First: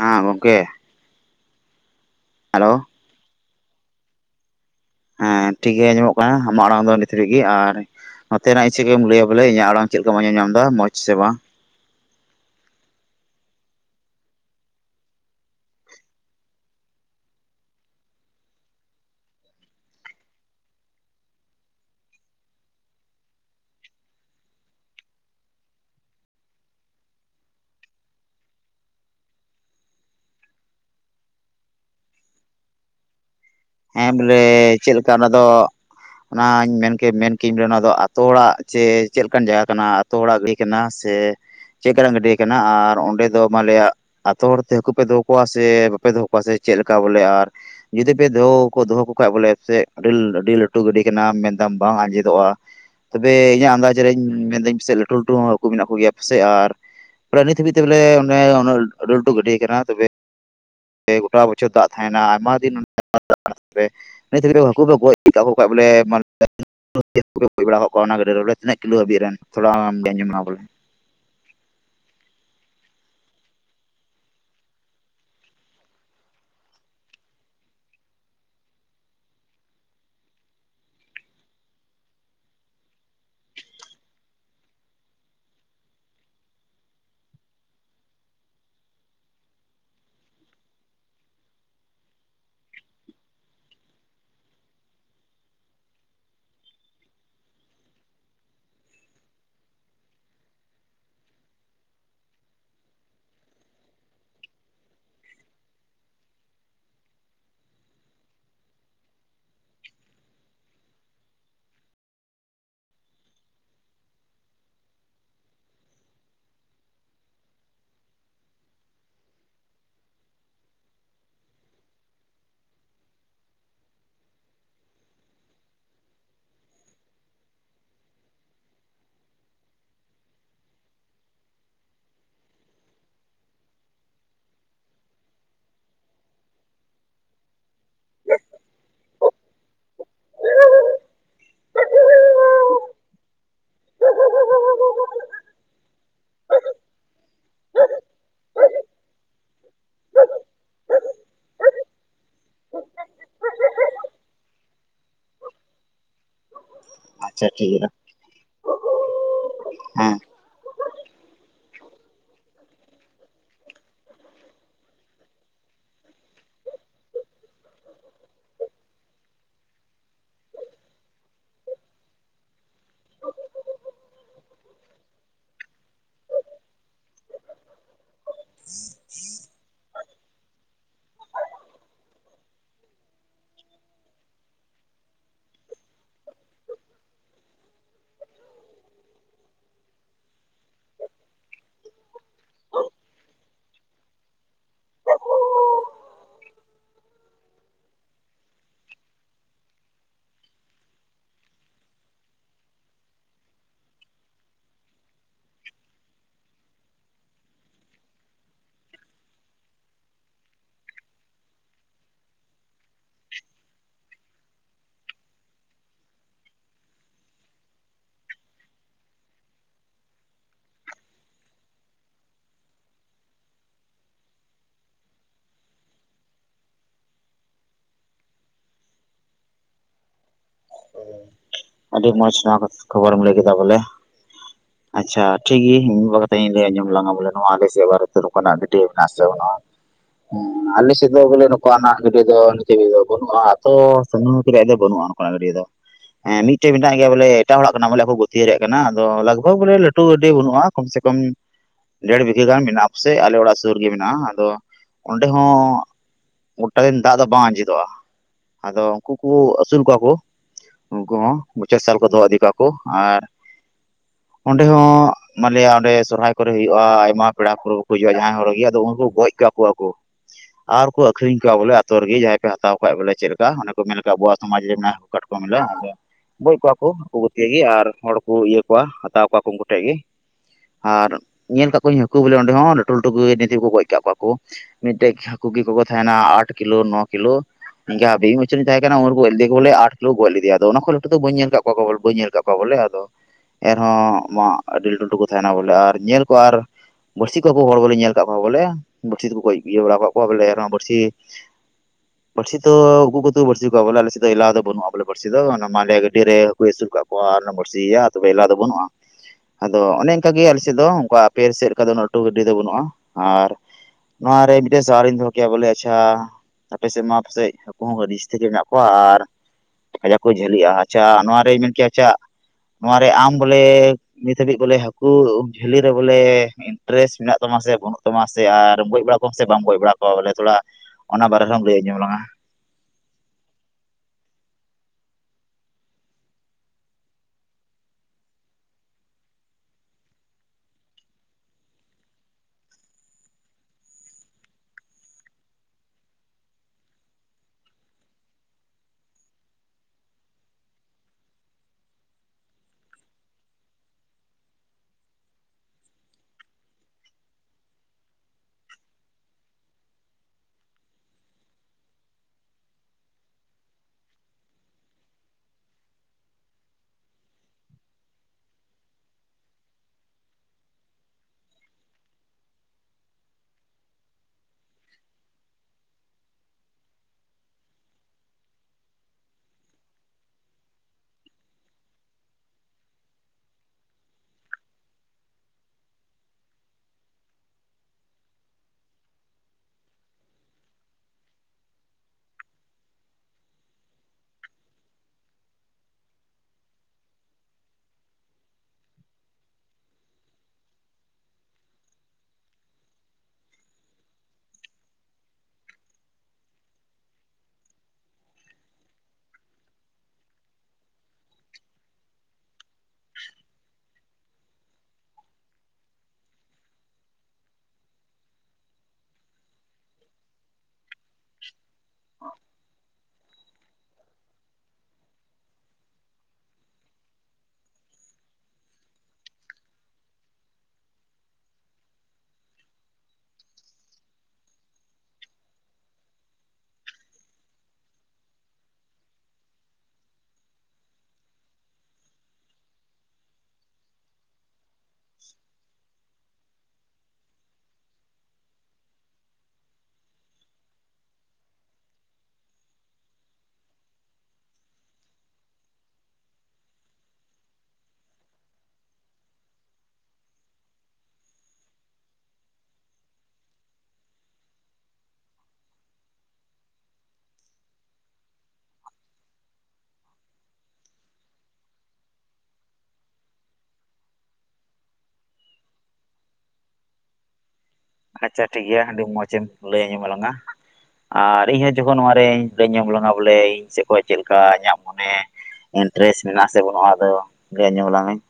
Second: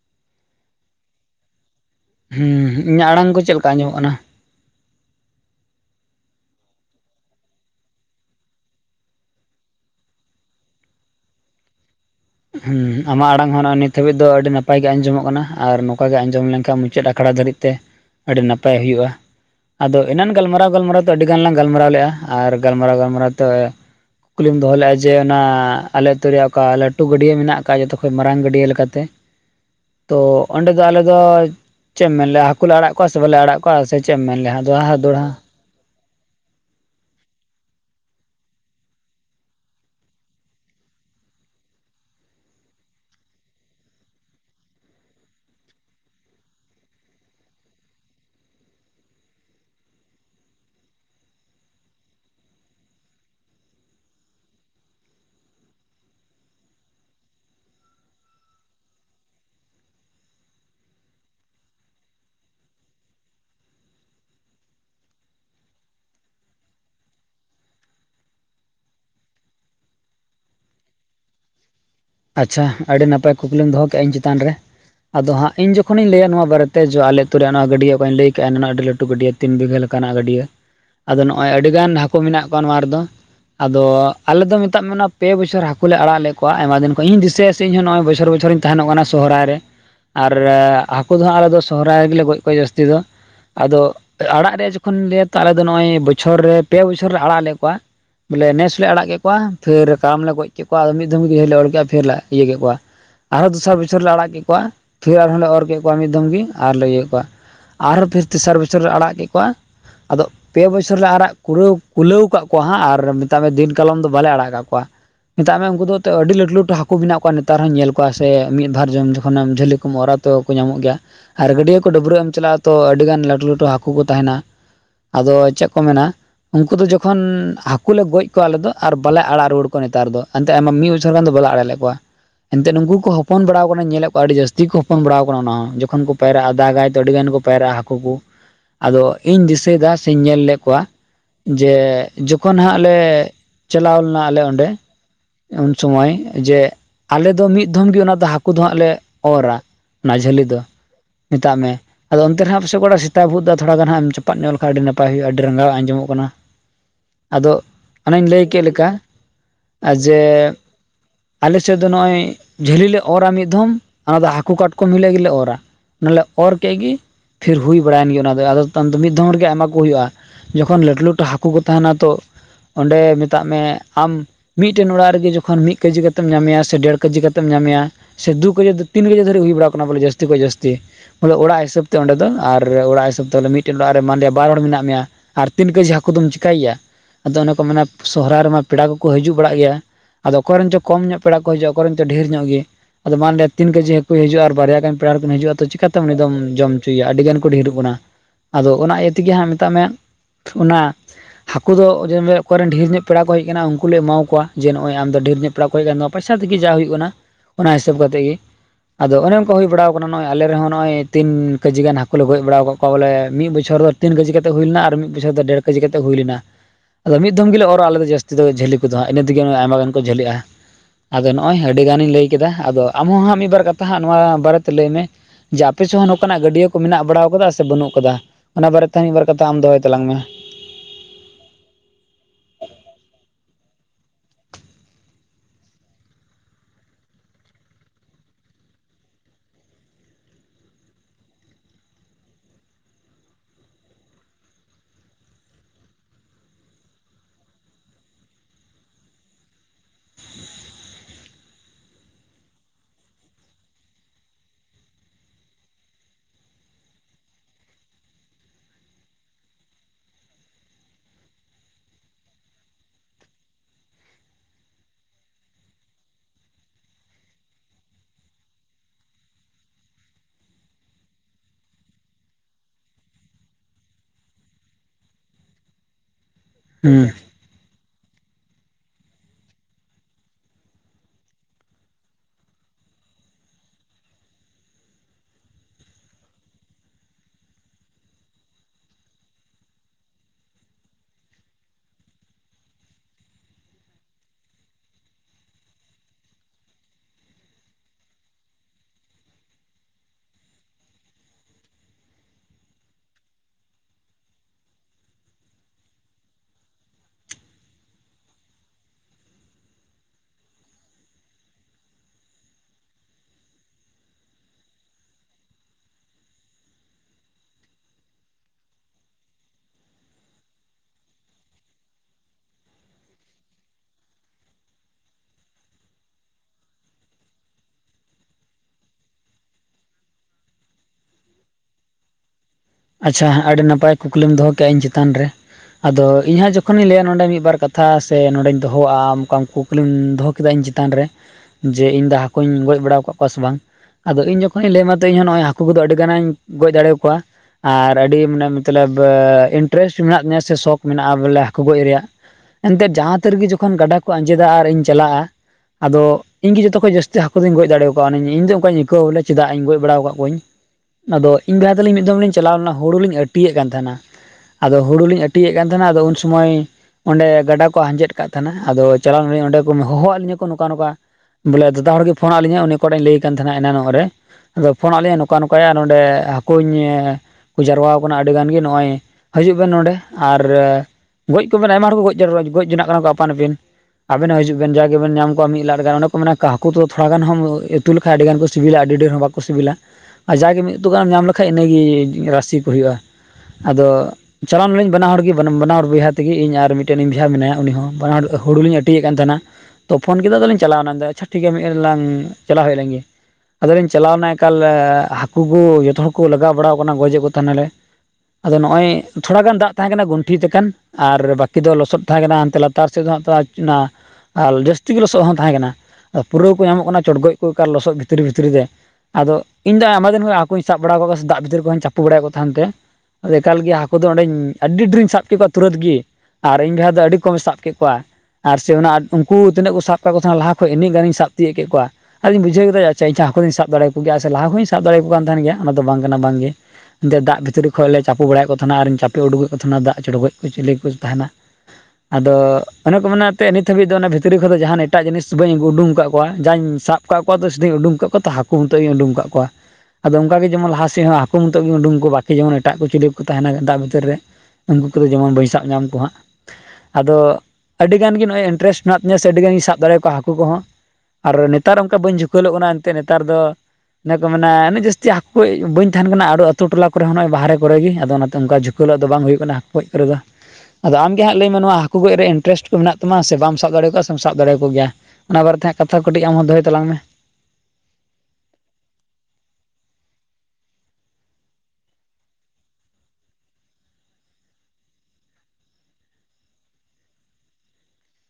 ᱦᱟᱸ ᱜᱚᱝᱠᱮ᱾ ᱦᱮᱞᱳ ᱦᱩᱸ ᱤᱧᱟᱹᱜ ᱟᱲᱟᱝ ᱠᱚ ᱪᱮᱫ ᱞᱮᱠᱟ ᱟᱸᱡᱚᱜ ᱠᱟᱱᱟ? ᱦᱮᱸ ᱴᱷᱤᱠ ᱜᱮ ᱟᱸᱡᱚᱢᱚᱜ ᱠᱟᱱᱟ ᱟᱢᱟᱜ ᱟᱲᱟᱝ ᱫᱚ ᱱᱤᱛ ᱨᱤᱜᱤ, ᱟᱨ- ᱱᱚᱛᱮᱱᱟᱜ ᱤᱪᱷᱟ ᱜᱮᱢ ᱞᱟᱹᱭᱟ ᱵᱚᱞᱮ ᱤᱧᱟᱹᱜ ᱟᱲᱟᱝ ᱪᱮᱫ ᱞᱮᱠᱟᱢ ᱟᱸᱡᱚᱢ ᱧᱟᱢ ᱫᱟ ᱢᱚᱸᱡᱽ ᱥᱮ ᱵᱟᱝ? ᱦᱩᱸ ᱟᱢᱟᱜ ᱟᱲᱟᱝ ᱦᱚᱸ ᱱᱚ ᱱᱤᱛ ᱦᱟᱹᱵᱤᱡ ᱫᱚ ᱟᱹᱰᱤ ᱱᱟᱯᱟᱭ ᱜᱮ ᱟᱸᱡᱚᱢᱚᱜ ᱠᱟᱱᱟ ᱟᱨ ᱱᱚᱝᱠᱟ ᱜᱮ ᱟᱸᱡᱚᱢ ᱞᱮᱱᱠᱷᱟᱱ ᱢᱩᱪᱟᱹᱫᱽ ᱟᱠᱷᱲᱟ ᱫᱷᱟᱹᱨᱤᱡ ᱛᱮ ᱟᱹᱰᱤ ᱱᱟᱯᱟᱭ ᱦᱩᱭᱩᱜᱼᱟ᱾ ᱟᱫᱚ ᱮᱱᱟᱱ ᱜᱟᱞᱢᱟᱨᱟᱣ ᱜᱟᱞᱢᱟᱨᱟᱣ ᱛᱮ ᱟᱹᱰᱤ ᱜᱟᱱ ᱞᱟᱝ ᱜᱟᱞᱢᱟᱨᱟᱣ ᱞᱮᱜᱼᱟ, ᱟᱨ ᱜᱟᱞᱢᱟᱨᱟᱣ ᱜᱟᱞᱢᱟᱨᱟᱣ ᱛᱮ ᱠᱩᱠᱞᱤᱢ ᱫᱚᱦᱚ ᱞᱮᱫᱼᱟ ᱡᱮ ᱚᱱᱟ ᱟᱞᱮ ᱟᱹᱛᱩ ᱨᱮᱭᱟᱜ ᱚᱠᱟ ᱞᱟᱹ ᱴᱩ ᱜᱟᱹᱰᱭᱟᱹ ᱢᱮᱱᱟᱜ ᱠᱟᱫ ᱡᱷᱚᱛᱚ ᱠᱷᱚᱡ ᱢᱟᱨᱟᱝ ᱜᱟᱹᱰᱭᱟᱹ ᱞᱮᱠᱟᱛᱮ, ᱛᱚ ᱚᱸᱰᱮ ᱫᱚ ᱟᱞᱮ ᱫᱚ ᱪᱮᱫ ᱮᱢ ᱢᱮᱱ ᱞᱮᱭᱟ ᱦᱟᱹᱠᱩ ᱞᱮ ᱟᱲᱟᱜ ᱠᱚᱣᱟ ᱥᱮ ᱵᱟᱞᱮ ᱟᱲᱟᱜ ᱠᱚᱣᱟ ᱥᱮ ᱦᱮᱸ ᱪᱮᱫ ᱮᱢ ᱢᱮᱱ ᱵᱚᱞᱮ ᱞᱮᱜᱼᱟ ᱪᱮᱫ ᱫᱚᱦᱲᱟ ᱞᱮᱠᱟ ᱫᱚᱦᱲᱟ ᱚᱱᱟ ᱫᱚ ᱚᱱᱟᱧ ᱢᱮᱱ ᱠᱮ ᱢᱮᱱ ᱠᱮᱧ ᱱᱚᱣᱟ ᱫᱚ ᱟᱛᱳ ᱚᱲᱟᱜ ᱪᱮ ᱪᱮᱫ ᱞᱮᱠᱟᱱ ᱡᱟᱭᱜᱟ ᱠᱟᱱᱟ? ᱡᱷᱚᱛᱚ ᱦᱚᱲᱟᱜ ᱜᱟᱹᱲᱭᱟᱹ ᱠᱟᱱᱟ ᱥᱮ ᱪᱮᱫ ᱠᱟᱱᱟ ᱜᱟᱹᱰᱭᱟᱹ ᱠᱟᱱᱟ ᱟᱨ ᱚᱸᱰᱮ ᱫᱚ ᱢᱟᱞᱮᱭᱟᱜ ᱟᱛᱳ ᱦᱚᱲᱛᱮ ᱦᱟᱹᱠᱩ ᱯᱮ ᱫᱚᱦᱚ ᱠᱚᱣᱟ ᱥᱮ ᱵᱟᱯᱮ ᱫᱚᱦᱚ ᱠᱚᱣᱟ ᱥᱮ ᱪᱮᱫ ᱞᱮᱠᱟ ᱵᱚᱞᱮ ᱟᱨ ᱡᱩᱫᱤ ᱯᱮ ᱫᱚᱦᱚ ᱦᱚᱸᱠᱚ ᱫᱚᱦᱚ ᱠᱚ ᱠᱷᱟᱡ ᱵᱚᱞᱮ ᱵᱟᱥᱠᱮ [unintelligible] ᱟᱹᱰᱤ ᱞᱟᱹᱴᱩ ᱜᱟᱹᱰᱭᱟᱹ ᱠᱟᱱᱟ ᱢᱮᱱᱫᱟᱢ ᱵᱟᱝ ᱟᱸᱡᱮᱫᱚᱜᱼᱟ᱾ ᱛᱚᱵᱮ ᱤᱧᱟᱹᱜ ᱟᱱᱫᱟᱡ ᱨᱮᱧ ᱢᱮᱱᱫᱟᱹᱧ ᱯᱟᱥᱮᱡ ᱞᱟᱹᱴᱩ ᱞᱟᱹᱴᱩ ᱦᱚᱸ ᱦᱟᱹᱠᱩ ᱢᱮᱱᱟᱜ ᱠᱚᱜᱮᱭᱟ ᱯᱟᱥᱮᱡ ᱟᱨ ᱚᱸᱰᱮ ᱱᱤᱛ ᱦᱟᱹᱵᱤᱡ ᱛᱮ ᱵᱚᱞᱮ ᱚᱱᱮ ᱚᱱᱟ ᱟᱹᱰᱤ ᱞᱟᱹᱴᱩ ᱜᱟᱹᱰᱭᱟᱹ ᱠᱟᱱᱟ ᱾ᱛᱚᱵᱮ ᱥᱮ ᱜᱚᱴᱟ ᱵᱚᱪᱷᱚᱨ ᱫᱟᱜ ᱛᱟᱦᱮᱱᱟ ᱟᱭᱢᱟ ᱫᱤᱱ ᱨᱮ ᱱᱤᱛ ᱫᱷᱟᱹᱵᱤᱡ ᱛᱮ ᱦᱟᱹᱠᱩ ᱫᱚ ᱜᱚᱡ ᱠᱟᱠᱚ ᱠᱷᱟᱡ ᱵᱚᱞᱮ ᱢᱮ [unintelligible] [unintelligible] ᱯᱩᱨᱟᱹ ᱠᱚ ᱜᱚᱡ ᱵᱟᱲᱟ ᱠᱚᱣᱟ ᱚᱱᱟ ᱜᱟᱹᱰᱭᱟᱹ ᱨᱮ ᱵᱚᱞᱮ ᱛᱤᱱᱟᱹᱜ ᱠᱤᱞᱳ ᱦᱟᱹᱵᱤᱡ ᱨᱮᱱ ᱛᱷᱚᱲᱟ [unintelligible] ᱟᱸᱡᱚᱢᱚᱜᱟ [unintelligible] ᱵᱚᱞᱮ᱾ ᱟᱪᱪᱷᱟ ᱟᱹᱰᱤ ᱱᱟᱯᱟᱭ ᱠᱩᱠᱞᱤᱢ ᱫᱚᱦᱚ ᱠᱮᱜᱼᱟ ᱤᱧ ᱪᱮᱛᱟᱱ ᱨᱮ ᱟᱫᱚ ᱦᱟᱸᱜ ᱤᱧ ᱡᱚᱠᱷᱚᱱᱤᱧ ᱞᱟᱹᱭᱟ ᱱᱚᱣᱟ ᱵᱟᱨᱮᱛᱮ ᱡᱚ ᱟᱞᱮ ᱟᱹᱛᱩ ᱨᱮ ᱱᱚᱣᱟ ᱜᱟᱹᱰᱭᱟᱹ ᱵᱟᱹᱧ ᱞᱟᱹᱭ ᱠᱟᱜᱼᱟ ᱮᱱᱟᱱᱚᱜ ᱟᱹᱰᱤ ᱞᱟᱹᱴᱩ ᱜᱟᱹᱰᱭᱟᱹ ᱛᱤᱱ ᱵᱤᱜᱷᱟᱹ ᱞᱮᱠᱟᱱᱟᱜ ᱜᱟᱹᱰᱭᱟᱹ ᱟᱫᱚ ᱱᱚᱜᱼᱚᱭ ᱟᱹᱰᱤ ᱜᱟᱱ ᱦᱟᱠᱚ ᱢᱮᱱᱟᱜ ᱠᱚᱣᱟ ᱱᱚᱣᱟ ᱨᱮᱫᱚ ᱟᱫᱚ ᱟᱞᱮ ᱫᱚ ᱢᱮᱛᱟᱜ ᱢᱮ ᱚᱱᱟ ᱯᱮ ᱵᱚᱪᱷᱚᱨ ᱦᱟᱠᱚ ᱞᱮ ᱟᱲᱟᱜ ᱞᱮᱫ ᱠᱚᱣᱟ ᱟᱭᱢᱟ ᱫᱤᱱ ‌ ᱠᱷᱚᱡ ᱤᱧ ᱫᱤᱥᱟᱹᱭᱟ ᱥᱮ ᱤᱧ ᱦᱚᱸ ᱱᱚᱜᱼᱚᱭ ᱵᱚᱪᱷᱚᱨ ᱵᱚᱪᱷᱚᱨᱤᱧ ᱛᱟᱦᱮᱱᱚᱜ ᱠᱟᱱᱟ ᱥᱚᱦᱨᱟᱭ ᱨᱮ ᱟᱨ ᱦᱟᱹᱠᱩ ᱫᱚ ᱦᱟᱸᱜ ᱟᱞᱮ ᱫᱚ ᱥᱚᱦᱨᱟᱭ ᱨᱮ ᱜᱮᱞᱮ ᱜᱚᱡ ᱠᱚᱣᱟ ᱡᱟᱹᱥᱛᱤ ᱫᱚ ᱟᱫᱚ ᱟᱲᱟᱜ ᱨᱮᱭᱟᱜ ᱡᱚᱠᱷᱚᱱ ᱞᱟᱹᱭᱟ ᱛᱚ ᱟᱞᱮ ᱫᱚ ᱱᱚᱜᱼᱚᱭ ᱵᱚᱪᱷᱚᱨ ᱨᱮ ᱯᱮ ᱵᱚᱪᱷᱚᱨ ᱨᱮ ᱟᱲᱟᱜ ᱞᱮ ᱠᱚᱣᱟ᱾ ᱵᱚᱞᱮ ᱱᱮᱥ ᱞᱮ ᱟᱲᱟᱜ ᱠᱮᱫ ᱠᱚᱣᱟ ᱯᱷᱤᱨ ᱠᱟᱞᱚᱢ ᱞᱮ ᱜᱚᱡ ᱠᱮᱫ ᱠᱚᱣᱟ ᱟᱫᱚ ᱢᱤᱫ ᱫᱷᱚᱢ ᱜᱮ ᱦᱮᱸ ᱞᱚᱲᱜᱟ ᱯᱷᱤᱨ ᱞᱟᱡ ᱤᱭᱟᱹ ᱠᱮᱫ ᱠᱚᱣᱟ ᱯᱷᱤᱨ ᱞᱮ ᱤᱭᱟᱹ ᱠᱮᱫ ᱠᱚᱣᱟ ᱟᱨᱦᱚᱸ ᱫᱚᱥᱟᱨ ᱵᱚᱪᱷᱚᱨ ᱞᱮ ᱟᱲᱟᱜ ᱠᱮᱫ ᱠᱚᱣᱟ ᱯᱷᱤᱨ ᱟᱨᱦᱚᱸ ᱞᱮ ᱚᱨ ᱠᱮᱫ ᱠᱚᱣᱟ ᱢᱤᱫ ᱫᱷᱚᱢ ᱜᱮ ᱟᱨᱞᱮ ᱤᱭᱟᱹ ᱠᱮᱫ ᱠᱚᱣᱟ᱾‌ ᱟᱨᱦᱚᱸ ᱯᱷᱤᱨ ᱛᱮᱥᱟᱨ ᱵᱚᱪᱷᱚᱨ ᱞᱮ ᱟᱲᱟᱜ ᱠᱮᱫ ᱠᱚᱣᱟ, ᱟᱫᱚ ᱯᱮ ᱵᱚᱪᱷᱚᱨ ᱨᱮ ᱞᱮ ᱟᱲᱟᱜ ᱠᱩᱨᱟᱹᱣ ᱠᱩᱞᱟᱹᱣ ᱟᱠᱟᱫ ᱠᱚᱣᱟ ᱦᱟᱸᱜ ᱟᱨ ᱢᱮᱛᱟᱜ ᱢᱮ ᱫᱤᱱ ᱠᱟᱞᱚᱢ ᱫᱚ ᱵᱟᱞᱮ ᱟᱲᱟᱜ ᱠᱟᱜ ᱠᱚᱣᱟ᱾ ᱢᱮᱛᱟᱜ ᱢᱮ ᱩᱱᱠᱩ ᱫᱚ ᱟᱹᱰᱤ ᱞᱟᱹᱴᱩ ᱞᱟᱹᱴᱩ ᱦᱟᱠ ᱦᱟᱹᱠᱩ ᱢᱮᱱᱟᱜ ᱠᱚᱣᱟ, ᱱᱮᱛᱟᱨ ᱦᱚᱧ ᱧᱮᱞ ᱠᱚᱣᱟ ᱥᱮ ᱢᱤᱫ ᱵᱟᱨ ᱡᱚᱢ ᱡᱚᱠᱷᱚᱱᱮᱢ ᱡᱷᱟᱹᱞᱤ ᱠᱚᱢ ᱚᱨᱟ ᱛᱚ ᱠᱚ ᱧᱟᱢᱚᱜ ᱜᱮᱭᱟ᱾ ᱟᱨ ᱜᱟᱹᱰᱭᱟᱹ ᱠᱚ ᱰᱟᱹᱵᱽᱨᱟᱹᱜ ᱮᱢ ᱪᱟᱞᱟᱜᱼᱟ ᱛᱚ ᱟᱹᱰᱤ ᱜᱟᱱ ᱞᱟᱹᱴᱩ ᱞᱟᱹᱴᱩ ᱦᱟᱠᱚ ᱠᱚ ᱛᱟᱦᱮᱱᱟ᱾ ᱟᱫᱚ ᱪᱮᱫ ᱠᱚ ᱢᱮᱱᱟ ᱩᱱᱠᱩ ᱫᱚ ᱡᱚᱠᱷᱚᱱ ᱦᱟᱹᱠᱩ ᱞᱮ ᱜᱚᱡ ᱠᱚᱣᱟ ᱟᱞᱮ ᱫᱚ ᱟᱨ ᱵᱟᱞᱮ ᱟᱲᱟᱜ ᱨᱩᱣᱟᱹᱲ ᱠᱚᱣᱟ ᱱᱮᱛᱟᱨ ᱫᱚ ᱮᱱᱛᱮ ᱟᱭᱢᱟ ᱢᱤᱫ ᱵᱚᱪᱷᱚᱨ ᱜᱟᱱ ᱫᱚ ᱵᱟᱞᱮ ᱟᱲᱟᱜ ᱞᱮ ᱠᱚᱣᱟ ᱮᱱᱛᱮᱜ ᱱᱩᱠᱩ ᱠᱚ ᱦᱚᱯᱚᱱ ᱵᱟᱲᱟᱣ ᱠᱟᱱᱟ ᱧᱮᱞᱮᱫ ᱠᱚᱣᱟ ᱟᱹᱰᱤ ᱡᱟᱹᱥᱛᱤ ᱠᱚ ᱦᱚᱯᱚᱱ ᱵᱟᱲᱟᱣ ᱠᱟᱱᱟ ᱚᱱᱟ ᱦᱚᱸ ᱡᱚᱠᱷᱚᱱ ᱠᱚ ᱯᱟᱭᱨᱟᱜᱼᱟ ᱫᱟᱜᱟᱭ ᱛᱚ ᱟᱹᱰᱤ ᱜᱟᱱ ᱠᱚ ᱯᱟᱭᱨᱟᱜᱼᱟ‌᱾ ᱦᱟᱸᱠᱩ ᱠᱚ ᱟᱫᱚ ᱤᱧ ᱫᱤᱥᱟᱹᱭᱫᱟ ᱥᱮᱧ ᱧᱮᱞ ᱞᱮᱫ ᱠᱚᱣᱟ ᱡᱮ ᱡᱚᱠᱷᱚᱱ ᱦᱟᱸᱜ ᱞᱮ ᱪᱟᱞᱟᱣ ᱞᱮᱱᱟ ᱟᱞᱮ ᱚᱸᱰᱮ ᱩᱱ ᱥᱚᱢᱚᱭ ᱡᱮ ᱟᱞᱮ ᱫᱚ ᱢᱤᱫ ᱫᱷᱚᱢ ᱜᱮ ᱚᱱᱟ ᱫᱚ ᱦᱟᱹᱠᱩ ᱫᱚ ᱦᱟᱸᱜ ᱞᱮ ᱚᱨᱟ ᱚᱱᱟ ᱡᱷᱟᱹᱞᱤ ᱫᱚ ᱢᱮᱛᱟᱜ ᱢᱮ ᱟᱫᱚ ᱚᱱᱛᱮ ᱦᱟᱸᱜ ᱯᱟᱥᱮᱡ ᱚᱠᱚᱭ ᱴᱟᱜ ᱥᱮᱛᱟ ᱵᱷᱩᱜ ᱫᱟᱭ ᱛᱷᱚᱲᱟ ᱜᱟᱱ ᱦᱟᱸᱜ ᱮᱢ ᱪᱟᱯᱟᱫ ᱧᱚᱜ ᱞᱮᱠᱷᱟᱡ ᱟᱹᱰᱤ ᱱᱟᱯᱟᱭ ᱦᱩᱭᱩᱜᱼᱟ ᱟᱹᱰᱤ ᱨᱟᱸᱜᱟᱣ ᱟᱸᱡᱚᱢᱚᱜ ᱠᱟᱱᱟ᱾ ᱟᱪᱪᱷᱟ ᱟᱫᱚ ᱴᱷᱤᱠ ᱜᱮᱭᱟ ᱚᱱᱟᱹᱧ ᱞᱟᱹᱭ ᱠᱮᱫ ᱞᱮᱠᱟ ᱦᱮᱸ ᱡᱮ ᱟᱞᱮᱥᱮᱫ ᱫᱚ ᱱᱚᱜᱼᱚᱭ ᱡᱷᱟᱹᱞᱤ ᱞᱮ ᱚᱨᱟ ᱢᱤᱫ ᱫᱷᱚᱢ ᱚᱱᱟᱫᱚ ᱦᱟᱠᱚ ᱠᱟᱴᱠᱚᱢ ᱦᱤᱞᱚᱜ ᱜᱮᱞᱮ ᱚᱨᱟ ᱚᱱᱟᱞᱮ ᱚᱨ ᱠᱮᱫ ᱜᱮ ᱯᱷᱤᱨ ᱦᱩᱭ ᱵᱟᱲᱟᱭᱮᱱ ᱜᱮ ᱚᱱᱟ ᱫᱚ ᱟᱫᱚ ᱛᱟᱭᱚᱢ ᱢᱤᱫ ᱫᱷᱚᱢ ᱨᱮᱜᱮ ᱟᱭᱢᱟ ᱠᱚ ᱦᱩᱭᱩᱜᱼᱟ᱾ ᱡᱚᱠᱷᱚᱱ ᱞᱟᱹᱴᱩ ᱞᱟᱹᱴᱩ ᱦᱟᱠᱚ ᱠᱚ ᱛᱟᱦᱮᱱᱟ ᱛᱚ ᱚᱸᱰᱮ ᱢᱮᱛᱟᱜ ᱢᱮ ᱟᱢ ᱢᱤᱫᱴᱮᱱ ᱚᱲᱟᱜ ᱨᱮᱜᱮ ᱡᱚᱠᱷᱚᱱ ᱢᱤᱫ ᱠᱮᱡᱤ ᱠᱟ ᱠᱟᱛᱮᱢ ᱧᱟᱢᱮᱭᱟ ᱥᱮ ᱰᱮᱲ ᱠᱮᱡᱤ ᱠᱟᱛᱮᱢ ᱧᱟᱢᱮᱭᱟ ᱥᱮ ᱫᱩ ᱠᱮᱡᱤ ᱫᱚ ᱛᱤᱱ ᱠᱮᱡᱤ ᱫᱷᱟᱹᱨᱤᱡ ᱦᱩᱭ ᱵᱟᱲᱟᱣ ᱟᱠᱟᱱᱟ ᱵᱚᱞᱮ ᱡᱟᱹᱥᱛᱤ ᱠᱷᱚᱡ ᱡᱟᱹᱥᱛᱤ ᱵᱚᱞᱮ ᱚᱲᱟᱜ ᱦᱤᱥᱟᱹᱵᱽ ᱛᱮ ᱚᱸᱰᱮ ᱫᱚ ᱟᱨ ᱚᱲᱟᱜ ᱦᱤᱥᱟᱹᱵᱽ ᱛᱮ ᱢᱤᱫᱴᱮᱱ ᱚᱲᱟᱜ ᱨᱮ ᱢᱟᱱᱞᱮᱭᱟ ᱵᱟᱨ ᱦᱚᱲ ᱢᱮᱱᱟᱜ ᱢᱮᱭᱟ ᱟᱨ ᱛᱤᱱ ᱠᱮᱡᱤ ᱦᱟᱠᱚ ᱫᱚᱢ ᱪᱮᱠᱟᱭᱮᱭᱟ ᱟᱫᱚ ᱚᱱᱮ ᱠᱚ ᱢᱮᱱᱟ ᱥᱚᱦᱨᱟᱭ ᱨᱮᱢᱟ ᱯᱮᱲᱟ ᱠᱚᱠᱚ ᱦᱤᱡᱩᱜ ᱵᱟᱲᱟᱜ ᱜᱮᱭᱟ ᱟᱫᱚ ᱚᱠᱚᱭ ᱨᱮᱱ ᱪᱚ ᱠᱚᱢ ᱧᱚᱜ ᱯᱮᱲᱟ ᱠᱚ ᱦᱤᱡᱩᱜᱼᱟ ᱚᱠᱚᱭ ᱨᱮᱱ ᱪᱚᱝ ᱰᱷᱮᱨ ᱧᱚᱜ ᱜᱮ ᱟᱫᱚ ᱢᱟᱱᱞᱮᱭᱟ ᱛᱤᱱ ᱠᱮᱡᱤ ᱦᱟᱹᱠᱩᱭ ᱦᱤᱡᱩᱜᱼᱟ᱾ ᱵᱟᱨᱭᱟ ᱜᱟᱱ ᱯᱮᱲᱟ ᱨᱮᱫᱚᱢ ᱦᱤᱡᱩᱜᱼᱟ ᱛᱚ ᱪᱮᱠᱟ ᱛᱮ ᱩᱱᱤ ᱫᱚᱢ ᱡᱚᱢ ᱦᱚᱪᱚᱭᱮᱭᱟ ᱟᱹᱰᱤ ᱜᱟᱱ ᱠᱩ ᱰᱷᱮᱨᱚᱜ ᱠᱟᱱᱟ᱾ ᱟᱫᱚ ᱚᱱᱟ ᱤᱭᱟᱹ ᱛᱮᱜᱮ ᱦᱟᱸᱜ ᱢᱮᱛᱟᱜ ᱢᱮ ᱚᱱᱟ ᱦᱟᱹᱠᱩ ᱫᱚ ᱡᱮ ᱚᱠᱚᱭ ᱨᱮᱱ ᱰᱷᱮᱨ ᱧᱚᱜ ᱯᱮᱲᱟ ᱠᱚ ᱦᱮᱡ ᱟᱠᱟᱱᱟ ᱩᱱᱠᱩ ᱞᱮ ᱮᱢᱟᱣ ᱠᱚᱣᱟ ᱡᱮ ᱱᱚᱜᱼᱚᱭ ᱟᱢᱫᱚ ᱰᱷᱮᱨ ᱧᱚᱜ ᱯᱮᱲᱟ ᱠᱚ ᱦᱮᱡ ᱟᱠᱟᱱ ᱛᱟᱢᱟ ᱯᱚᱭᱥᱟ ᱛᱮᱜᱮ ᱡᱟᱣ ᱦᱩᱭᱩᱜ ᱠᱟᱱᱟ ᱚᱱᱟ ᱦᱤᱥᱟᱹᱵᱽ ᱠᱟᱛᱮᱜ ᱜᱮ ᱟᱫᱚ ᱚᱱᱮ ᱚᱱᱠᱟ ᱦᱩᱭ ᱵᱟᱲᱟᱣ ᱟᱠᱟᱱᱟ ᱱᱚᱜᱼᱚᱭ ᱟᱞᱮ ᱨᱮᱦᱚᱸ ᱱᱚᱜᱼᱚᱭ ᱛᱤᱱ ᱠᱮᱡᱤ ᱜᱟᱱ ᱦᱟᱹᱠᱩ ᱞᱮ ᱜᱚᱡ ᱵᱟᱲᱟᱣ ᱟᱠᱟᱫ ᱠᱚᱣᱟ ᱵᱚᱞᱮ ᱢᱤᱫ ᱵᱚᱪᱷᱚᱨ ᱫᱚ ᱛᱤᱱ ᱠᱮᱡᱤ ᱠᱟᱛᱮ ᱦᱩᱭ ᱞᱮᱱᱟ ᱟᱨ ᱢᱤᱫ ᱯᱚᱭᱪᱟ ᱫᱚ ᱰᱮᱲ ᱠᱮᱡᱤ ᱠᱟᱛᱮᱜ ᱦᱩᱭ ᱞᱮᱱᱟ᱾ ᱟᱫᱚ ᱢᱤᱫ ᱫᱷᱚᱢ ᱜᱮᱞᱮᱚᱨᱼᱟ ᱟᱞᱮ ᱫᱚ ᱡᱟᱹᱛᱤ ᱫᱚ ᱡᱷᱟᱹᱞᱤ ᱠᱚᱫᱚᱦᱟᱸ ᱤᱱᱟᱹᱜᱮ ᱟᱭᱢᱟ ᱜᱟᱱ ᱡᱷᱟᱹᱞᱤᱜᱼᱟ ᱟᱫᱚ ᱱᱚᱜᱼᱚᱭ ᱟᱹᱰᱤ ᱜᱟᱱᱤᱧ ᱞᱟᱹᱭ ᱠᱮᱫᱟ ᱟᱫᱚ ᱟᱢᱦᱚᱸ ᱦᱟᱸᱜ ᱢᱤᱫᱵᱟᱨ ᱠᱟᱛᱷᱟ ᱦᱟᱸᱜ ᱱᱚᱣᱟ ᱵᱟᱨᱮᱛᱮ ᱞᱟᱹᱭ ᱢᱮ ᱡᱮ ᱟᱯᱮᱮᱥ ᱦᱚᱸ ᱱᱚᱝᱠᱟᱱᱟᱜ ᱜᱟᱹᱰᱭᱟᱹ ᱠᱚ ᱢᱮᱱᱟᱜ ᱵᱟᱲᱟ ᱟᱠᱟᱫᱟ ᱥᱮ ᱵᱟᱹᱱᱩᱜ ᱟᱠᱟᱫᱟ ᱚᱱᱟ ᱵᱟᱨᱮ ᱛᱟᱦᱮ ᱢᱤᱫᱤ ᱵᱟᱨ ᱠᱟᱛᱷᱟ ᱟᱢ ᱫᱚᱦᱚᱭ ᱛᱟᱞᱟᱝ ᱢᱮ ᱟᱹᱰᱤ ᱢᱚᱸᱡᱽ ᱱᱚᱣᱟ ᱠᱷᱚᱵᱚᱨᱮᱢ ᱞᱟᱹᱭ ᱠᱮᱫᱟ ᱵᱚᱞᱮ [inaudible] ᱟᱪᱪᱷᱟ ᱴᱷᱤᱠᱜᱮ ᱤᱧ ᱵᱟ ᱠᱟᱛ ᱤᱧ ᱞᱟᱹᱭ ᱟᱸᱡᱚᱢ ᱞᱝᱟ ᱵᱚᱞᱮ ᱱᱚᱣᱟ ᱟᱞᱮᱥ ᱥᱮ ᱵᱟᱨ ᱨᱮ ᱱᱚᱝᱠᱟᱱᱟᱜ ᱜᱟᱹᱰᱤᱥᱟᱹ ᱦᱮᱸ ᱟᱞᱮ ᱥᱮᱫ ᱫᱚ ᱵᱚᱞᱮ ᱱᱚᱝᱠᱟ ᱜᱰᱤ ᱫᱚ ᱱᱤᱛ ᱫᱚ ᱵᱟᱹᱱᱩᱜᱼᱟᱛᱚ ᱥᱜᱩ ᱨᱮᱭᱟᱜ ᱫᱚ ᱵᱟᱹᱱᱩᱜᱼᱟ ᱠᱟᱱᱟᱜ ᱜᱟᱹᱰᱭᱟᱹ ᱫᱚ ᱦᱮᱸ ᱢᱤᱫᱴᱮᱡ ᱢᱮᱱᱟᱜ ᱜᱮᱭᱟ ᱵᱚᱞᱮ ᱮᱴᱟᱜ ᱦᱚᱲᱟᱜ ᱠᱟᱱᱟ ᱵᱚᱞᱮ ᱜᱟᱹᱛᱭᱟᱹᱨ ᱨᱮᱭᱟᱜ ᱠᱟᱱᱟ ᱞᱽ ᱵᱷᱟᱜᱽ ᱵᱚᱞᱮ ᱞᱟᱹᱴᱩ ᱜᱟᱹᱰᱤ ᱵᱟᱹᱱᱩᱜᱼᱟ ᱠᱚᱢ ᱥᱮ ᱠᱚᱢ ᱰᱮᱲ ᱵᱤᱜᱷᱟᱹ ᱜᱟᱱ ᱢᱮᱱᱟᱜᱼᱟ ᱥᱮ ᱟᱞᱮ ᱚᱲᱟᱜ ᱥᱩᱨ ᱨᱮᱜᱮ ᱢᱮᱱᱟᱜᱼᱟ ᱟᱫᱚ ᱚᱸᱰᱮ ᱦᱚᱸ ᱜᱚᱴᱟ ᱫᱤᱱ ᱫᱟᱜ ᱫᱚ ᱵᱟᱝ ᱟᱸᱡᱮᱫᱚᱜᱼᱟ ᱟᱫᱚ ᱩᱱᱠᱩ ᱠᱚ ᱟᱹᱥᱩᱞ ᱠᱚᱣᱟ ᱠᱚ ᱩᱱᱠᱩ ᱦᱚᱸ ᱵᱚᱪᱷᱚᱨ ᱥᱟᱞ ᱠᱚ ᱫᱚᱦᱚ ᱤᱫᱤ ᱠᱚᱣᱟ ᱠᱚ ᱟᱨ [unintelligible] ᱚᱸᱰᱮ ᱦᱚᱸ ᱢᱟᱱᱮᱭᱟ ᱚᱸᱰᱮ ᱥᱚᱨᱚᱦᱦᱟᱭ ᱠᱚᱨᱮ ᱦᱩᱭᱩᱜᱼᱟ ᱟᱭᱢᱟ ᱯᱮᱲᱟ ᱯ ᱠᱚ ᱦᱤᱡᱩᱜᱼᱟ ᱡᱟᱦᱟᱸᱭ ᱦᱚᱲᱚᱜᱮ ᱟᱫᱚ ᱩᱱᱠᱩ ᱜᱚᱡ ᱠᱚᱣᱟ ᱠᱚ ᱠᱚ ᱟᱨ ᱠᱚ ᱟᱹᱷᱨᱤᱧ ᱠᱚᱣᱟ ᱵᱚᱞᱮ ᱟ ᱟᱹᱛᱩᱳ ᱨᱮᱜᱮ ᱡᱟᱦᱟᱸᱭ ᱯᱮ ᱦᱟᱛᱟᱣ ᱠᱷᱟᱡ ᱵᱚᱞᱮ ᱪᱮᱫ ᱞᱮᱠᱟ ᱸᱮ ᱠᱚ ᱢᱮᱱ ᱟᱵᱚᱣᱟᱜ ᱥᱚᱢᱟ ᱨᱮ ᱢᱮᱱᱟᱜ ᱠᱟᱴ ᱠᱚᱣᱟᱚᱢ ᱟ ᱵᱳᱭ ᱠᱚᱲᱟ ᱦᱩᱸ ᱠᱚ ᱠᱮᱜ ᱜᱮ ᱟᱨ ᱦᱚᱲ ᱠᱚ ᱤᱭᱟᱹ ᱠᱚᱣᱟ ᱦᱟᱛᱟᱣ ᱠᱚᱣᱟ ᱩᱱᱠᱩ ᱴᱷᱮᱱ ᱜᱮ ᱟᱨ ᱧᱮᱞ ᱠᱟᱫ ᱠᱚᱣᱟᱧ ᱦᱟᱟᱹᱠᱩ ᱵᱚᱞᱮ ᱚᱸᱰᱮ ᱦᱚᱸ ᱞᱟᱹᱴᱩ ᱞᱟᱹᱩᱩᱜ ᱱᱤᱛᱮᱠᱚ ᱜᱚᱡ ᱠᱟᱜ ᱠᱚᱣᱟ ᱠᱚ ᱢᱤᱫᱴᱮᱡ ᱦᱟᱹᱠᱩ ᱜᱤ ᱠᱚᱠᱚ ᱛᱟᱦᱮᱱᱟ ᱟᱴ ᱠᱤᱞᱳ ᱱᱚ ᱠᱤᱞᱳ ᱤᱪᱧ ᱵᱚᱨᱪᱚᱝ ᱤᱧ ᱛᱟᱦᱮ [unintelligible] ᱵᱚᱞᱮ ᱟᱨ ᱞᱩ ᱜᱚᱫ ᱞᱮᱫᱮᱭᱟ ᱟ ᱚᱱᱟ ᱠᱚ ᱞᱟᱹᱴᱩ ᱫᱚ ᱵᱟᱹ ᱧᱮᱞ ᱟᱠᱟᱫ ᱠᱚᱣᱟ ᱵᱧ ᱧᱮᱞ ᱟᱠᱟᱫ ᱠᱚᱣᱟ ᱵᱚᱞᱮ ᱟᱫᱚ ᱮᱱᱦᱚᱸ ᱟ ᱟᱹᱰᱤ ᱞᱟᱹᱴᱩ ᱞᱟᱹᱴᱩ ᱠᱚ ᱛᱟᱦᱮᱱᱟ ᱵᱚᱞᱮ ᱟᱨ ᱧᱮᱞ ᱠᱚᱜ ᱟᱨ ᱵᱟᱹᱲᱥᱤ ᱠᱚ ᱦᱚᱲᱚᱞᱮ ᱧᱮᱞ ᱠᱟᱜ ᱠᱚᱣᱟ ᱵᱚᱞᱮ ᱵᱟᱹᱲᱥᱤ ᱛᱮᱠᱚ ᱜᱚᱡ ᱤᱭᱟᱹ ᱵᱟᱲᱟ ᱠᱟᱜ ᱠᱚᱣᱟ ᱵᱚᱞᱮ ᱵᱟᱹᱲᱥᱤ ᱵᱟᱹᱲᱥᱤ ᱛᱚ ᱩᱠᱩ ᱠᱚ ᱵᱟᱹᱲᱥᱤ ᱠᱚᱣᱟ ᱵᱚᱞᱮ ᱟ ᱫᱚ ᱮᱟᱦᱟ ᱫᱚ ᱵᱟᱹᱱᱩᱜ ᱟᱼᱟ ᱵᱟᱹᱲᱥᱤ ᱫᱚ ᱢᱟᱞᱮ ᱜᱟᱹᱰᱮ ᱦᱟᱹᱠᱩᱭ ᱦᱤᱥᱟᱹᱵᱽ ᱠᱟᱜ ᱠᱚᱣᱟ ᱟᱨᱞᱮ ᱵᱟᱹᱲᱥᱤᱭᱮᱭᱟ ᱛᱚᱵᱮ ᱮᱞᱟ ᱫᱚ ᱵᱟᱹᱱᱩᱜᱼᱟ ᱟᱫᱚ ᱚᱱᱮ ᱚᱱᱠᱮ ᱟᱞᱮ ᱥᱮᱫ ᱫᱚ ᱚᱱᱠᱟ ᱟ ᱯᱮ ᱥᱮᱫ ᱞᱮᱠᱟ ᱫᱚ ᱞᱴᱩ ᱜᱟᱹᱰᱤ ᱫᱚ ᱵᱟᱹᱱᱩᱜᱼᱟ ᱟᱨ ᱱᱚᱣᱟᱮ ᱢᱤᱫᱴᱮᱡ ᱥᱟᱨᱤᱧ ᱫᱚᱦᱚ ᱠᱮᱭᱟ ᱵᱚᱞᱮ ᱟᱪᱪᱷᱟ ᱟᱯᱮᱥᱮᱫ ᱢᱟ ᱯᱟᱥᱮᱡ ᱦᱟᱹᱠᱩ ᱦᱚᱸ ᱟᱹᱰᱤᱤᱥ ᱛᱮᱜᱮ ᱢᱮᱱᱟᱜ ᱠᱚᱣᱟ ᱟᱨ ᱠᱟᱡᱟᱜ ᱠᱚ ᱡᱷᱟᱹᱞᱤᱜᱼᱟ ᱟᱪᱪᱷᱟ ᱱᱚᱣᱟᱨᱮᱧ ᱢᱮᱱ ᱠᱮᱭᱟ ᱟᱪᱪᱷᱟ ᱱᱚᱣᱟᱨᱮ ᱟᱢ ᱵᱚᱞᱮ ᱱᱤᱛ ᱦᱟᱹᱵᱤᱡ ᱵᱚᱞᱮ ᱦᱟᱠᱩ ᱡᱷᱟᱹᱞᱤ ᱨᱮ ᱵᱚᱞᱮ ᱤᱱᱴᱟᱨᱮᱥᱴ ᱢᱮᱱᱟᱜ ᱛᱟᱢᱟ ᱥᱮ ᱵᱟᱹᱱᱩᱜ ᱛᱟᱢᱟ ᱥᱮ ᱟᱨ ᱜᱚᱡ ᱵᱟᱲᱟ ᱥᱮ ᱵᱟᱢ ᱜᱚᱡ ᱵᱟᱲᱟ ᱠᱚᱣᱟ ᱵᱚᱞᱮ ᱛᱷᱚᱲᱟ ᱚᱱᱟ ᱵᱟᱨᱮ ᱦᱚᱸᱢ ᱞᱟᱹᱭ ᱟᱸᱚᱢᱟᱝᱟ ᱟᱪᱪᱷᱟ ᱟᱹᱰᱤ ᱱᱟᱯᱟᱭ ᱠᱩᱠᱞᱤᱢ ᱫᱚᱦᱚ ᱠᱮᱜᱼᱟ ᱤᱧ ᱪᱮᱛᱟᱱ ᱨᱮ ᱾ ᱟᱫᱚ ᱤᱧ ᱦᱟᱸᱜ ᱡᱚᱠᱷᱚᱱᱤᱧ ᱞᱟᱹᱭᱟ ᱱᱚᱰᱮ ᱢᱤᱫ ᱵᱟᱨ ᱠᱟᱛᱷᱟ ᱥᱮ ᱱᱚᱸᱰᱮᱧ ᱫᱚᱦᱚᱣᱟᱜᱼᱟ ᱟᱢ ᱟᱝᱠᱟ ᱩᱱᱠᱩ ᱠᱞᱤᱢ ᱫᱚᱦᱚ ᱠᱮᱫᱟ ᱤᱧ ᱪᱮᱛᱟᱱ ᱨᱮ ᱡᱮ ᱤᱧ ᱫᱚ ᱦᱟᱹᱠᱩᱧ ᱜᱚᱡ ᱵᱟᱲᱟ ᱟᱠᱟᱫ ᱠᱚᱣᱟ ᱥᱮ ᱵᱟᱝ ᱾ ᱟᱫᱚ ᱤᱧ ᱡᱚᱠᱷᱚᱱ ᱤᱧ ᱞᱟᱹᱭᱟ ᱢᱟ ᱛᱚ ᱤᱧ ᱦᱚ ᱱᱚᱜ-ᱚᱭ ᱦᱟᱹᱠᱩ ᱠᱚᱫᱚ ᱟᱹᱰᱤ ᱜᱟᱱᱤᱧ ᱜᱚᱡ ᱫᱟᱲᱮ ᱟᱠᱚᱣᱟ ᱾ ᱟᱨ ᱟᱹᱰᱤ ᱢᱟᱱᱮ ᱢᱚᱛᱞᱟᱵ ᱤᱱᱴᱨᱮᱥᱴ ᱢᱮᱱᱟᱜ ᱛᱤᱧᱟ ᱥᱮ ᱥᱚᱠ ᱢᱮᱱᱟᱜᱼᱟ ᱵᱚᱞᱮ ᱦᱟᱹᱠᱩ ᱜᱚᱡ ᱨᱮᱭᱟᱜ ᱾ ᱮᱱ ᱛᱮᱫ ᱡᱟᱦᱟᱸ ᱛᱤ ᱨᱮᱜᱮ ᱡᱚᱠᱷᱚᱱ ᱜᱟᱰᱟ ᱠᱚ ᱟᱸᱡᱮᱫᱟ ᱟᱨ ᱤᱧ ᱪᱟᱞᱟᱜᱼᱟ, ᱟᱫᱚ ᱤᱧ ᱜᱮ ᱡᱚᱛᱚ ᱠᱷᱚᱡ ᱡᱟᱹᱥᱛᱤ ᱦᱟᱹᱠᱩ ᱫᱚᱧ ᱜᱚᱡ ᱫᱟᱲᱮᱣᱟ ᱤᱧ ᱫᱚ ᱚᱱᱠᱟᱧ ᱟᱹᱭᱠᱟᱹᱣ ᱵᱚᱞᱮ ᱪᱮᱫᱟᱜ ᱤᱧ ᱜᱚᱡ ᱵᱟᱲᱟᱣ ᱠᱟᱫ ᱠᱚᱣᱟᱹᱧ ᱾ ᱟᱫᱚ ᱤᱧ ᱵᱚᱭᱦᱟ ᱛᱮᱞᱤᱧ ᱢᱤᱫ ᱫᱚᱢ ᱞᱤᱧ ᱪᱟᱞᱟᱣ ᱞᱮᱱᱟ ᱦᱩᱲᱩ ᱞᱤᱧ ᱟᱹᱴᱤᱭᱮᱫ ᱠᱟᱱ ᱛᱟᱦᱮᱱᱟ ᱾ ᱟᱫᱚ ᱦᱩᱲᱩ ᱞᱤᱧ ᱟᱹᱴᱤᱭᱮᱫ ᱠᱟᱱ ᱛᱟᱦᱮᱱᱟ ᱟᱫᱚ ᱩᱱ ᱥᱩᱚᱢᱚᱭ ᱚᱸᱰᱮ ᱜᱟᱰᱟ ᱠᱚ ᱟᱸᱡᱮᱫ ᱠᱟᱜ ᱛᱟᱦᱮᱱᱟ ᱟᱫᱚ ᱪᱟᱞᱟᱣ ᱱᱟᱞᱤᱧ ᱚᱸᱰᱮ ᱠᱚ ᱦᱚᱦᱚᱣᱟᱫ ᱞᱤᱧᱟᱹ ᱠᱚ ᱱᱚᱠᱟ ᱱᱚᱠᱟ ᱵᱚᱞᱮ ᱫᱟ ᱦᱚᱲ ᱜᱮ ᱯᱷᱳᱱ ᱟᱫ ᱞᱤᱧᱟᱹ ᱩᱱᱤ ᱚᱠᱚᱴᱟᱜ ᱤᱧ ᱞᱟᱹᱭ ᱠᱟᱱ ᱛᱟᱦᱮᱱᱟ ᱮᱱᱟᱱᱚᱜ ᱨᱮ ᱾ ᱟᱫᱚ ᱯᱷᱳᱱ ᱟᱫ ᱞᱤᱧᱟᱹ ᱱᱚᱝᱠᱟ ᱱᱚᱝᱠᱟᱭᱟ ᱱᱚᱰᱮ ᱦᱟᱹᱠᱩᱧ ᱠᱚ ᱡᱟᱨᱣᱟ ᱠᱟᱱᱟ ᱟᱹᱰᱤ ᱜᱟᱱ ᱜᱮ ᱱᱚᱜᱼᱚᱭ ᱦᱤᱡᱩᱜ ᱵᱮᱱ ᱱᱚᱸᱰᱮ, ᱟᱨ ᱜᱚᱡ ᱠᱚᱵᱮᱱ ᱟᱭᱢᱟ ᱦᱚᱲ ᱠᱚ ᱜᱚᱡ ᱡᱟᱣᱚᱜᱼᱟ ᱟᱭᱢᱟ ᱦᱚᱲ ᱠᱚ ᱜᱚᱡ ᱡᱱᱟᱜ ᱠᱟᱱᱟ ᱠᱚ ᱟᱯᱟᱱ ᱟᱹᱯᱤᱱ ᱾ ᱟᱵᱮᱱ ᱦᱚᱸ ᱦᱤᱡᱩᱜ ᱵᱮᱱ ᱡᱟ ᱜᱮᱵᱮᱱ ᱧᱟᱢ ᱠᱚᱣᱟ ᱢᱤᱫ ᱞᱟᱛ ᱜᱟᱱ, ᱚᱱᱮ ᱠᱚ ᱢᱮᱱᱟ ᱠᱟ ᱦᱟᱠᱩ ᱫᱚ ᱛᱷᱚᱲᱟ ᱦᱟᱱ ᱦᱚ ᱩᱛᱩ ᱞᱮᱠᱷᱟᱡ ᱟᱹᱰᱤ ᱜᱟᱱ ᱠᱚ ᱥᱤᱵᱤᱞᱟ ᱟᱹᱰᱤ ᱰᱷᱮᱨ ᱦᱚᱸ ᱵᱟᱠᱚ ᱥᱤᱵᱤᱞᱟ, ᱟᱨ ᱡᱟᱜᱮ ᱢᱤᱫ ᱩᱛᱩ ᱜᱟᱱ ᱧᱟᱢ ᱞᱮᱠᱷᱟᱡ ᱤᱱᱟᱹᱜᱮ ᱨᱟᱥᱤ ᱠᱚ ᱦᱩᱭᱩᱜᱼᱟ, ᱟᱫᱚ ᱪᱟᱞᱟᱣ ᱞᱮᱱᱟᱧ ᱵᱟᱱᱟ ᱦᱚᱲ ᱜᱮ ᱵᱟᱱᱟ ᱦᱚᱲ ᱵᱚᱭᱦᱟ ᱛᱮᱜᱮ ᱤᱧ ᱟᱨ ᱢᱤᱫᱴᱮᱱ ᱤᱧ ᱵᱚᱭᱦᱟ ᱢᱮᱱᱟᱭᱟ ᱩᱱᱤ ᱦᱚᱸ ᱵᱟᱱᱟ ᱦᱚᱲ ᱦᱩᱲᱩ ᱞᱤᱧ ᱟᱹᱴᱤᱭᱮᱫ ᱠᱟᱱ ᱛᱟᱦᱮᱱᱟ ᱛᱚ ᱯᱷᱳᱱ ᱠᱮᱫᱟ, ᱟᱫᱚ ᱞᱤᱧ ᱪᱟᱞᱟᱣ ᱮᱱᱟ ᱟᱪᱪᱷᱟ ᱴᱷᱤᱠ ᱜᱮᱭᱟ ᱢᱤᱫ ᱜᱷᱟᱲᱤ ᱞᱟᱝ ᱪᱟᱞᱟᱣ ᱦᱮᱡ ᱞᱮᱱ ᱜᱮ ᱾ ᱟᱫᱚ ᱞᱤᱧ ᱪᱟᱞᱟᱣᱱᱟ ᱮᱠᱟᱞ ᱦᱟᱹᱠᱩ ᱠᱚ ᱡᱚᱛᱚ ᱦᱚᱲ ᱠᱚ ᱞᱟᱜᱟᱣ ᱵᱟᱲᱟᱣ ᱠᱟᱱᱟ ᱜᱚᱡ ᱮᱫ ᱠᱚ ᱛᱟᱦᱮᱱᱟᱞᱮ ᱾ ᱟᱫᱚ ᱱᱚᱜ-ᱚᱭ ᱛᱷᱚᱲᱟ ᱜᱟᱱ ᱫᱟᱜ ᱛᱟᱦᱮᱸ ᱠᱟᱱᱟ ᱜᱚᱱᱴᱷᱤ ᱛᱮᱠᱟᱱ ᱟᱨ ᱵᱟᱹᱠᱤ ᱫᱚ ᱞᱚᱥᱚᱫ ᱛᱟᱦᱮᱸ ᱠᱟᱱᱟ ᱦᱟᱱᱛᱮ ᱞᱟᱛᱟᱨ ᱥᱮᱫ ᱫᱚ ᱦᱟᱜ ᱛᱚ ᱚᱱᱟ ᱟᱨ ᱡᱟᱹᱥᱛᱤ ᱜᱮ ᱞᱚᱥᱚᱫ ᱦᱚᱸ ᱛᱟᱦᱮᱸ ᱠᱟᱱᱟ ᱯᱩᱨᱟᱹ ᱠᱚ ᱧᱟᱢᱚᱜ ᱠᱟᱱᱟ ᱪᱚᱰᱜᱚᱡ ᱠᱚ ᱞᱚᱥᱚᱫ ᱵᱷᱤᱛᱨᱤ ᱵᱷᱤᱛᱨᱤ ᱨᱮ ᱾ ᱟᱫᱚ ᱤᱧ ᱫᱚ ᱟᱭᱢᱟ ᱫᱤᱱ ᱠᱷᱚᱱ ᱦᱟᱹᱠᱩᱧ ᱥᱟᱵ ᱵᱟᱲᱟ ᱠᱟᱜ ᱠᱚᱣᱟ ᱥᱮ ᱫᱟᱜ ᱵᱷᱤᱛᱟᱹᱨ ᱠᱚᱦᱚᱧ ᱪᱟᱯᱚ ᱵᱟᱲᱟᱭ ᱠᱚ ᱛᱟᱦᱮᱸᱱ ᱛᱮ ᱟᱫᱚ ᱮᱠᱟᱞ ᱜᱮ ᱦᱟᱹᱠᱩ ᱫᱚ ᱚᱸᱰᱮᱧ ᱟᱹᱰᱤ ᱰᱷᱮᱨᱤᱧ ᱥᱟᱵ ᱠᱮᱫ ᱠᱚᱣᱟ ᱛᱩᱨᱟᱹᱛ ᱜᱮ ᱟᱨ ᱤᱧ ᱵᱚᱭᱦᱟ ᱫᱚ ᱟᱹᱰᱤ ᱠᱚᱢᱮ ᱥᱟᱵ ᱠᱮᱫ ᱠᱚᱣᱟ ᱾ ᱟᱨ ᱥᱮ ᱚᱱᱟ ᱩᱱᱠᱩ ᱛᱤᱱᱟᱹᱜ ᱠᱚ ᱥᱟᱵ ᱠᱟᱜ ᱠᱚ ᱛᱟᱦᱮᱱᱟ ᱞᱟᱦᱟ ᱠᱷᱚᱡ ᱩᱱᱟᱹᱜ ᱜᱟᱱᱤᱧ ᱥᱟᱵ ᱛᱤᱭᱳᱜ ᱠᱮᱫ ᱠᱚᱣᱟ ᱾ ᱟᱫᱚᱧ ᱵᱩᱷᱟᱹᱣ ᱠᱮᱫᱟ ᱟᱪᱷᱟ ᱤᱧᱦᱚᱸ ᱦᱟᱠᱩ ᱫᱚᱧ ᱥᱟᱵ ᱫᱟᱲᱮᱭᱟ ᱠᱚ ᱜᱮᱭᱟ ᱥᱮ ᱞᱟᱦᱟ ᱦᱚᱧ ᱥᱟᱵ ᱫᱟᱲᱮ ᱠᱩ ᱠᱟᱱ ᱛᱟᱦᱮᱱ ᱜᱮᱭᱟ ᱚᱱᱟ ᱫᱚ ᱵᱟᱝ ᱠᱟᱱᱟ ᱵᱟᱝ ᱜᱮ ᱾ ᱮᱛᱮ ᱫᱟᱜ ᱵᱷᱤᱛᱨᱤ ᱠᱷᱚᱡ ᱞᱮ ᱪᱟᱯᱚ ᱵᱟᱲᱟᱭᱮᱫ ᱠᱚ ᱛᱟᱦᱮᱱᱟ ᱟᱨᱤᱧ ᱪᱟᱯᱮ ᱩᱰᱩᱠ ᱮᱫ ᱠᱚ ᱛᱟᱦᱮᱱᱟ ᱫᱟᱜ ᱪᱚᱰᱜᱚᱡ ᱠᱚ ᱪᱤᱞᱤ ᱠᱚ ᱛᱟᱦᱮᱱᱟ ᱾ ᱟᱫᱚ ᱚᱱᱮ ᱠᱚ ᱢᱮᱱᱟ ᱮᱛᱮ ᱱᱤᱛ ᱦᱟᱹᱵᱤᱡ ᱫᱚ ᱚᱱᱟ ᱵᱷᱤᱛᱨᱤ ᱠᱷᱚᱡ ᱫᱚ ᱡᱟᱦᱟᱱ ᱮᱴᱟᱜ ᱡᱤᱱᱤᱥ ᱵᱟᱹᱧ ᱩᱰᱩᱝ ᱟᱠᱟᱫ ᱠᱚᱣᱟ ᱡᱟᱧ ᱥᱟᱵ ᱠᱟᱜ ᱠᱚᱣᱟ ᱛᱚ ᱥᱩᱫᱩᱧ ᱩᱰᱩᱝ ᱠᱟᱜ ᱠᱚᱣᱟ ᱛᱚ ᱦᱟᱹᱠᱩ ᱢᱚᱛᱚ ᱜᱤᱧ ᱩᱰᱩᱝ ᱠᱟᱜ ᱠᱚᱣᱟ ᱾ ᱟᱫᱚ ᱚᱱᱠᱟᱜ ᱜᱮ ᱡᱮᱢᱚᱱ ᱞᱟᱦᱟ ᱥᱮᱫ ᱦᱚᱸ ᱦᱟᱹᱠᱩ ᱢᱚᱛᱚᱜ ᱜᱮ ᱩᱰᱩᱝ ᱠᱚ ᱵᱟᱠᱤ ᱡᱮᱢᱚᱱ ᱮᱴᱟᱜ ᱠᱚ ᱪᱤᱞᱤ ᱠᱚ ᱛᱟᱦᱮᱱᱟ ᱫᱟᱜ ᱵᱷᱤᱛᱤᱨ ᱨᱮ ᱩᱱᱠᱩ ᱠᱚᱫᱚ ᱡᱮᱢᱚᱱ ᱵᱟᱹᱧ ᱥᱟᱵ ᱧᱟᱢ ᱠᱚ ᱦᱟᱸᱜ ᱟᱫᱚ ᱟᱹᱰᱤ ᱜᱟᱱ ᱜᱮ ᱱᱚᱜ-ᱚᱭ ᱤᱱᱴᱟᱨᱮᱥᱴ ᱢᱮᱱᱟᱜ ᱛᱤᱧᱟᱹ ᱥᱮ ᱟᱹᱰᱤ ᱜᱟᱱ ᱜᱤᱧ ᱥᱟᱵ ᱫᱟᱲᱮᱭᱟ ᱠᱚᱣᱟ ᱦᱟᱹᱠᱩ ᱠᱚᱦᱚᱸ ᱾ ᱟᱨ ᱱᱮᱛᱟᱨ ᱚᱱᱠᱟ ᱵᱟᱹᱧ ᱡᱷᱩᱠᱟᱹᱞᱚᱜ ᱠᱟᱱᱟ ᱮᱱᱛᱮᱫ ᱱᱮᱛᱟᱨ ᱫᱚ ᱤᱱᱟᱹ ᱠᱚ ᱢᱮᱱᱟ ᱤᱱᱟᱹᱜ ᱡᱟᱹᱥᱛᱤ ᱦᱟᱹᱠᱩ ᱵᱟᱹᱧ ᱛᱟᱦᱮᱱ ᱠᱟᱱᱟ ᱟᱫᱚ ᱟᱹᱛᱩ ᱴᱚᱞᱟ ᱠᱚᱨᱮ ᱦᱚᱸ ᱱᱚᱜᱼᱚᱭ ᱵᱟᱦᱨᱮ ᱠᱚᱨᱮ ᱜᱮ, ᱟᱫᱚ ᱚᱱᱟᱛᱮ ᱚᱱᱠᱟ ᱡᱷᱩᱠᱟᱹᱞᱟᱹᱜ ᱫᱚ ᱵᱟᱝ ᱦᱩᱭᱩᱜ ᱠᱟᱱᱟ ᱦᱟᱹᱠᱩ ᱜᱚᱡ ᱠᱚᱨᱮ ᱫᱚ ᱾ ᱟᱫᱚ ᱟᱢ ᱜᱮ ᱦᱟᱸᱜ ᱞᱟᱹᱭ ᱢᱮ ᱦᱟᱹᱠᱩ ᱜᱚᱡ ᱨᱮ ᱤᱱᱴᱟᱨᱮᱥᱴ ᱠᱚ ᱢᱮᱱᱟᱜ ᱛᱟᱢᱟ ᱥᱮ ᱵᱟᱢ ᱥᱟᱵ ᱫᱟᱲᱮᱭᱟ ᱠᱚᱣᱟ ᱥᱮᱢ ᱥᱟᱵ ᱫᱟᱲᱮᱭᱟ ᱠᱚ ᱜᱮᱭᱟ? ᱚᱱᱟ ᱵᱟᱨᱮ ᱛᱮ ᱦᱟᱸᱜ ᱠᱟᱛᱷᱟ ᱠᱚ ᱠᱟᱹᱴᱤᱡ ᱟᱢᱦᱚᱸ ᱫᱚᱦᱚᱭ ᱛᱟᱞᱟᱝ ᱢᱮ ᱾ ᱟᱪᱪᱷᱟ ᱴᱷᱤᱠ ᱜᱮᱭᱟ ᱟᱹᱰᱤ ᱢᱚᱸᱡᱽ ᱮᱢ ᱞᱟᱹᱭ ᱟᱸᱡᱚᱢ ᱟᱜ ᱞᱟᱝᱟ ᱾ ᱟᱨ ᱤᱧᱦᱚᱸ ᱡᱚᱠᱷᱚᱱ ᱱᱚᱣᱟ ᱨᱮᱧ ᱞᱟᱹᱭ ᱟᱡᱚᱢ ᱟᱞᱟᱝᱟ ᱵᱚᱞᱮ ᱤᱧ ᱥᱮᱫ ᱠᱷᱚᱱ ᱪᱮᱫ ᱞᱮᱠᱟ ᱤᱧᱟᱹᱜ ᱢᱚᱱᱮ ᱤᱱᱴᱨᱮᱥᱴ ᱢᱮᱱᱟᱜ ᱟᱥᱮ ᱵᱟᱹᱱᱩᱜᱼᱟ ᱟᱫᱚ ᱞᱟᱹᱭ ᱟᱸᱡᱚᱢ ᱟᱞᱟᱝ ᱟᱹᱧ ᱾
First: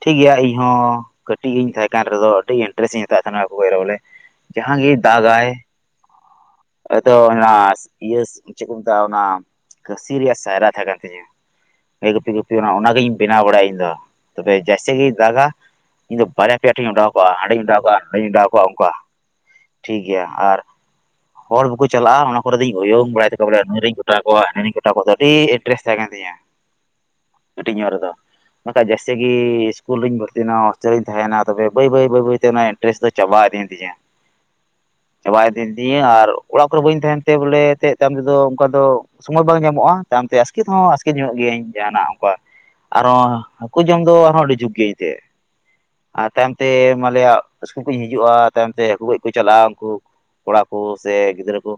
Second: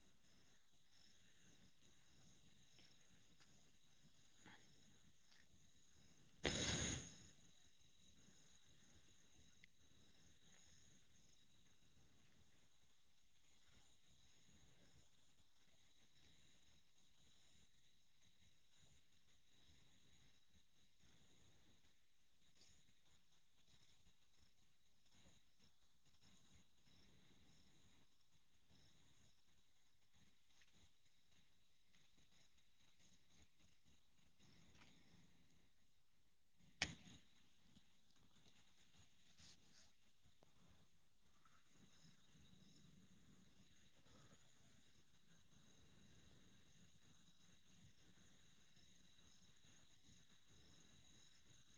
ᱴᱷᱤᱠ ᱜᱮᱭᱟ ᱤᱧ ᱦᱚᱸ ᱠᱟᱹᱴᱤᱡ ᱤᱧ ᱛᱟᱦᱮᱸ ᱠᱟᱱ ᱨᱮᱫᱚ ᱟᱹᱰᱤ ᱤᱱᱴᱨᱮᱥᱴ ᱤᱧ ᱦᱟᱛᱟᱣᱮᱫ ᱛᱟᱦᱱᱟ [inaudible] ᱵᱚᱞᱮ ᱡᱟᱦᱟᱸ ᱜᱮ ᱫᱟᱜᱟᱭ ᱟᱫᱚ ᱚᱱᱟ ᱤᱭᱟᱹ ᱪᱮᱫ ᱠᱚ ᱢᱮᱛᱟᱜᱼᱟ ᱚᱱᱟ ᱠᱟᱹᱥᱤ ᱨᱮᱭᱟᱜ ᱥᱟᱭᱨᱟ ᱛᱟᱦᱮᱸ ᱠᱟᱱ ᱛᱤᱧᱟᱹ ᱜᱟᱹᱭ ᱜᱩᱯᱤ ᱜᱩᱯᱤ ᱚᱱᱟ ᱚᱱᱟᱜᱤᱧ ᱵᱮᱱᱟᱣ ᱵᱟᱲᱟᱭᱟ ᱤᱧ ᱫᱚ ᱛᱚᱵᱮ ᱡᱟᱭᱥᱮ ᱜᱮᱭ ᱫᱟᱜᱟ ᱤᱧ ᱫᱚ ᱵᱟᱨᱭᱟ ᱯᱮᱭᱟ ᱴᱷᱮᱧ ᱚᱰᱟᱣ ᱠᱟᱜᱼᱟ, ᱦᱟᱸᱰᱮᱧ ᱚᱰᱟᱣ ᱠᱟᱜᱼᱟ ᱱᱚᱸᱰᱮᱧ ᱚᱰᱟᱣ ᱠᱟᱜᱼᱟ ᱚᱱᱠᱟ, ᱴᱷᱤᱠ ᱜᱮᱭᱟ ᱟᱨ ᱦᱚᱲ ᱵᱟᱠᱚ ᱪᱟᱞᱟᱜᱼᱟ ᱚᱱᱟ ᱠᱚᱨᱮ ᱫᱚᱧ ᱩᱭᱩᱝ ᱵᱟᱲᱟᱭ ᱛᱟᱠᱚᱣᱟ ᱵᱚᱞᱮ ᱱᱩᱭ ᱨᱤᱧ ᱠᱚᱴᱟ ᱠᱚᱣᱟ ᱦᱱᱟᱹᱤ ᱨᱮᱧ ᱠᱚᱴᱟ ᱠᱚᱣᱟ ᱟᱹᱰᱤ ᱤᱱᱴᱨᱮᱥ ᱛᱟᱦᱮᱸ ᱠᱟᱱ ᱛᱤᱧᱟ ᱾ [unintelligible] ᱠᱟᱴᱤᱡ ᱧᱚᱜ ᱨᱮᱫᱚ ᱾ ᱵᱟᱠᱷᱟᱡ ᱡᱟᱹᱥᱛᱤ ᱜᱤ ᱤᱥᱠᱩᱞ ᱨᱤᱧ ᱵᱷᱚᱨᱛᱤᱭ ᱱᱟ ᱦᱚᱸᱥᱴᱮᱞ ᱨᱤᱧ ᱛᱟᱦᱮᱸᱭ ᱱᱟ ᱛᱚᱵᱮ ᱵᱟᱹᱭ ᱵᱟᱹᱭ ᱵᱟᱹᱭ ᱵᱟᱹᱭ ᱛᱮ ᱚᱱᱟ ᱮᱼᱼ ᱤᱱᱴᱟᱨᱮᱥᱴ ᱫᱚ ᱪᱟᱵᱟ ᱤᱫᱤ ‌ᱭᱮᱱ ᱛᱤᱧᱟ᱾ [unintelligible] ᱪᱟᱵᱟ ᱤᱫᱤ ᱭᱮᱱ ᱛᱤᱧᱟᱹ ᱟᱨ ᱚᱲᱟᱜ ᱠᱚᱨᱮ ᱵᱟᱹᱧ ᱛᱟᱦᱮᱱ ᱛᱮ ᱵᱚᱞᱮ ᱮᱛᱮᱜ ᱛᱟᱭᱚᱢ ᱛᱮᱫᱚ ᱚᱱᱠᱟ ᱫᱚᱼᱼ ᱥᱚᱢᱟᱹᱭ ᱵᱟᱝ ᱧᱟᱢᱚᱜ-ᱟ ᱛᱟᱭᱚᱢ ᱛᱮ ᱟᱥᱠᱤᱛ ᱦᱚᱸ ᱟᱥᱠᱤᱛ ᱧᱚᱜᱚᱜ ᱜᱤᱭᱟᱹᱧ ᱡᱟᱦᱟᱸᱱᱟᱜ ᱚᱱᱠᱟᱼᱼ ᱟᱨᱚ ᱦᱟᱹᱠᱩ ᱡᱚᱢ ᱫᱚ ᱟᱨ ᱦᱚᱸ ᱟᱹᱰᱤ ᱡᱷᱩᱠ ᱜᱮ ᱮᱛᱮᱜ᱾ ᱟᱨ ᱛᱟᱭᱚᱢ ᱛᱮ ᱢᱟᱞᱮᱭᱟᱜ ᱤᱥᱠᱩᱞ ᱠᱷᱩᱡ ᱤᱧ ᱦᱤᱡᱩᱜ-ᱟ ᱛᱟᱭᱚᱢ ᱛᱮ ᱦᱟᱹᱠᱩ ᱜᱚᱡ ᱠᱩ ᱪᱟᱞᱟᱜᱼᱟ ᱩᱱᱠᱩᱼᱼ ᱠᱚᱲᱟ ᱠᱚ ᱥᱮ ᱜᱤᱫᱽᱨᱟᱹ ᱠᱚ᱾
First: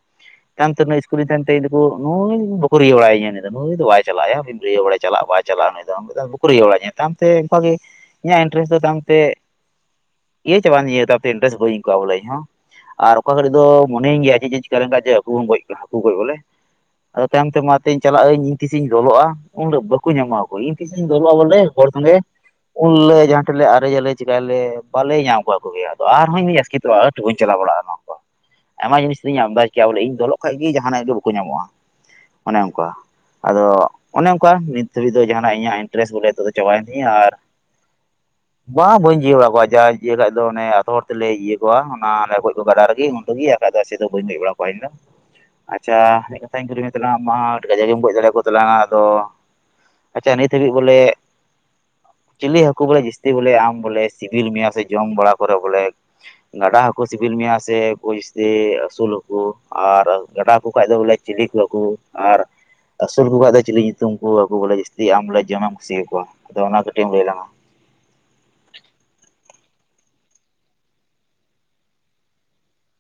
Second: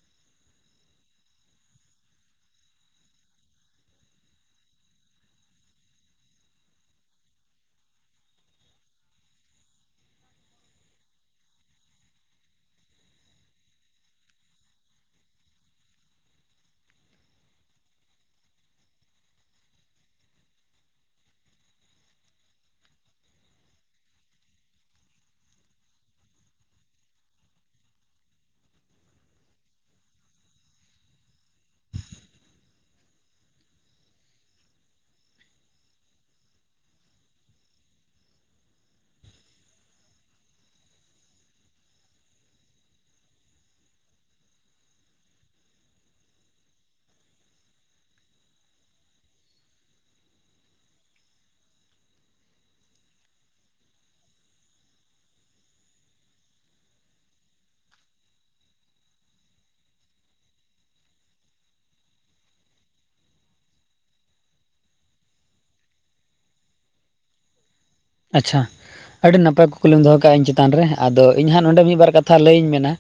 ᱠᱟᱱ ᱛᱮ ᱱᱩᱭ ᱤᱥᱠᱩᱞᱮ ᱛᱮᱦᱮᱱ ᱛᱮ ᱤᱧ ᱫᱩᱠᱩ ᱱᱩᱭ ᱵᱟᱠᱚ ᱨᱤᱭᱟᱹᱣ ᱵᱟᱲᱟᱭᱧᱟᱹ ᱱᱮ ᱫᱚ ᱱᱩᱭ ᱫᱚ ᱵᱟᱭ ᱪᱟᱞᱟᱜ-ᱟ ᱭᱟ ᱱᱤᱢ ᱨᱤᱭᱟᱹᱣ ᱵᱟᱲᱟᱭ ᱪᱟᱞᱟᱜ ᱟᱭ ᱵᱟᱭ ᱼᱼ ᱪᱟᱞᱟᱜ-ᱟ ᱱᱩᱭ ᱫᱚ ᱚᱱᱚ ᱫᱚ ᱵᱟᱹᱠᱩ ᱨᱤᱭᱟᱹᱣ ᱵᱟᱲᱟᱧᱟ ᱛᱟᱭᱚᱢ ᱛᱮ ᱚᱱᱠᱟ ᱜᱮ ᱤᱧᱟᱜ ᱤᱱᱴᱨᱮᱥᱴ ᱫᱚ ᱛᱟᱭᱚᱢ ᱛᱮᱼᱼ ᱤᱭᱟᱹ ᱪᱟᱵᱟ ᱭᱮᱱ ᱛᱤᱧᱟᱹ [unintelligible] ᱛᱮ ᱤᱱᱴᱨᱮᱥᱴ ᱵᱟᱹᱧ ᱟᱹᱭᱠᱟᱹᱣᱟ ᱵᱚᱞᱮ ᱤᱧ ᱦᱚᱸ ᱟᱨ ᱚᱠᱟ ᱜᱷᱟᱹᱲᱤᱡ ᱫᱚᱼᱼ ᱢᱚᱱᱮ ᱭᱟᱹᱧ ᱜᱮᱭᱟ ᱡᱮ ᱪᱮᱜ ᱪᱤᱠᱟ ᱞᱮᱱ ᱠᱷᱟᱡ ᱡᱮ ᱦᱟᱹᱠᱩ ᱵᱚᱱ ᱜᱚᱡ ᱠᱚᱣᱟ ᱦᱟᱹᱠᱩ ᱜᱚᱡ ᱵᱚᱞᱮ ᱾ ᱟᱫᱚ ᱛᱟᱭᱚᱢ ᱛᱮ ᱢᱟ ᱛᱤᱧ ᱪᱟᱞᱟᱜ-ᱟ ᱟᱹᱧ ᱤᱧ ᱛᱤᱥᱤᱧ ᱞᱚᱞᱚᱜ-ᱟ᱾ ᱩᱱ ᱨᱮ ᱵᱟᱹᱠᱩ ᱧᱟᱢᱚᱜ-ᱟ ᱠᱚ ᱤᱧ ᱛᱤᱥᱤᱧ ᱫᱚᱞᱚᱜ-ᱟ ᱵᱚᱞᱮ ᱦᱚᱲ ᱥᱚᱝᱜᱮ᱾ ᱩᱱ ᱞᱟᱹᱜ ᱡᱟᱦᱟᱸ ᱴᱷᱮᱡ ᱞᱮ ᱟᱨᱮᱡᱽ ᱟᱞᱮ ᱪᱮᱠᱟᱭ ᱞᱮ ᱵᱟᱞᱮ ᱧᱟᱢ ᱠᱚᱣᱟ ᱦᱟᱹᱠᱩ ᱜᱮ ᱟᱫᱚ ᱟᱨ ᱦᱚᱸ ᱤᱧ ᱫᱩᱧ ᱟᱥᱠᱤᱛᱚᱜ-ᱟ ᱦᱟᱹᱴ‌ᱼᱼ ᱛᱩ ᱵᱟᱹᱧ ᱪᱟᱞᱟᱣ ᱵᱟᱲᱟᱜ-ᱟ ᱱᱚᱣᱟ ᱠᱚ᱾ ᱟᱭᱢᱟ ᱡᱤᱱᱤᱥ ᱨᱤᱧ ᱟᱢᱫᱟᱪ ᱠᱟᱜ-ᱟ ᱵᱚᱞᱮ ᱤᱧ ᱫᱚᱞᱚᱜ ᱠᱷᱟᱡ ᱜᱤ ᱡᱟᱦᱟᱸ ᱱᱟᱜ ᱜᱮ ᱵᱟᱹᱠᱩ ᱧᱟᱢᱚᱜ-ᱟ ᱚᱱᱮ ᱚᱱᱠᱟ᱾ ᱟᱫᱚ ᱚᱱᱮ ᱚᱱᱠᱟ ᱱᱤᱛ ᱫᱷᱟᱹᱵᱤᱡ ᱫᱚ ᱡᱟᱦᱟᱸᱱᱟᱜ ᱤᱧᱟᱜ ᱤᱱᱴᱨᱮᱥ ᱵᱚᱞᱮ ᱱᱤᱛᱚᱜ ᱫᱚ ᱪᱟᱵᱟ ᱭᱮᱱ ᱛᱤᱧᱟ ᱟᱨᱼᱼ [inaudible] ᱵᱟᱝ ᱵᱟᱹᱧ ᱡᱤᱭᱟᱹ ᱵᱟᱲᱟ ᱠᱚᱣᱟ ᱡᱟ ᱤᱭᱟᱹ ᱠᱷᱟᱡ ᱫᱚ ᱚᱱᱮ ᱟᱛᱚ ᱦᱚᱲ ᱛᱮᱞᱮ ᱤᱭᱟᱹ ᱠᱚᱣᱟ ᱚᱱᱟ ᱟᱞᱮ ᱜᱚᱡ ᱠᱚᱣᱟ ᱜᱟᱰᱟ ᱨᱮᱜᱮ ᱩᱱ ᱨᱮ ᱜᱤ᱾ ᱠᱷᱟᱡ ᱫᱚ ᱮᱭᱥᱮ ᱫᱚ ᱵᱟᱹᱧ ᱜᱚᱡ ᱵᱟᱲᱟ ᱠᱚᱣᱟ ᱤᱧ ᱫᱚ᱾ ᱟᱪᱪᱷᱟ ᱢᱤᱫ ᱠᱟᱛᱷᱟᱧ ᱠᱩᱞᱤ ᱢᱮ ᱛᱟᱞᱟᱝ ᱟᱢ ᱢᱟ ᱟᱹᱰᱤ ᱠᱟᱡᱟᱠ ᱜᱮᱢ ᱜᱚᱡ ᱫᱟᱲᱮ ᱭᱟᱠᱚ ᱛᱟᱞᱟᱝᱟ ᱟᱫᱚᱼᱼ ᱟᱪᱪᱷᱟ ᱱᱤᱛ ᱦᱟᱹᱵᱤᱡ ᱵᱚᱞᱮᱼᱼ ᱪᱤᱞᱤ ᱦᱟᱹᱠᱩ ᱵᱚᱞᱮ ᱡᱟᱹᱥᱛᱤ ᱵᱚᱞᱮ ᱟᱢ ᱵᱚᱞᱮ ᱥᱤᱵᱤᱞ ᱢᱮᱭᱟ ᱥᱮ ᱡᱚᱢ ᱵᱟᱲᱟ ᱠᱚᱨᱮ ᱵᱚᱞᱮᱼᱼ ᱜᱟᱰᱟ ᱦᱟᱠᱚ ᱥᱤᱵᱤᱞ ᱢᱮᱭᱟ ᱥᱮ ᱠᱩᱭᱥᱼᱼ ᱡᱮ ᱟᱹᱥᱩᱞ ᱠᱩ ᱟᱨ ᱜᱟᱰᱟ ᱦᱟᱹᱠᱩ ᱠᱷᱟᱡ ‌ᱫᱚ ᱵᱚᱞᱮ ᱪᱤᱞᱤ ᱠᱩ ᱦᱟᱹᱠᱩ ᱟᱨᱼᱼ ᱟᱹᱥᱩᱞ ᱠᱩ ᱠᱷᱟᱡ ᱫᱚ ᱪᱤᱞᱤ ᱧᱩᱛᱩᱢ ᱠᱩ ᱦᱟᱹᱠᱩ ᱵᱚᱞᱮ ᱡᱟᱹᱥᱛᱤ ᱟᱢ ᱵᱚᱞᱮ ᱡᱚᱢᱮᱢ ᱠᱩᱥᱤ ᱭᱟᱠᱚᱣᱟ ᱟᱫᱚ ᱚᱱᱟ ᱠᱟᱹᱴᱤᱡ ᱮᱢ ᱞᱟᱹᱭ ᱞᱟᱝᱟ? ᱟᱪᱪᱷᱟ᱾ ᱟᱹᱰᱤ ᱱᱟᱯᱟᱭ ᱠᱩᱠᱞᱤᱢ ᱫᱚᱦᱚ ᱠᱟᱜ-ᱟ ᱤᱧ ᱪᱮᱛᱟᱱ ᱨᱮ ᱟᱫᱚ ᱤᱧ ᱦᱟᱸᱜ ᱱᱚᱰᱮ ᱢᱤᱫ ᱵᱟᱨ ᱠᱟᱛᱷᱟ ᱞᱟᱹᱭᱤᱧ ᱢᱮᱱᱟ᱾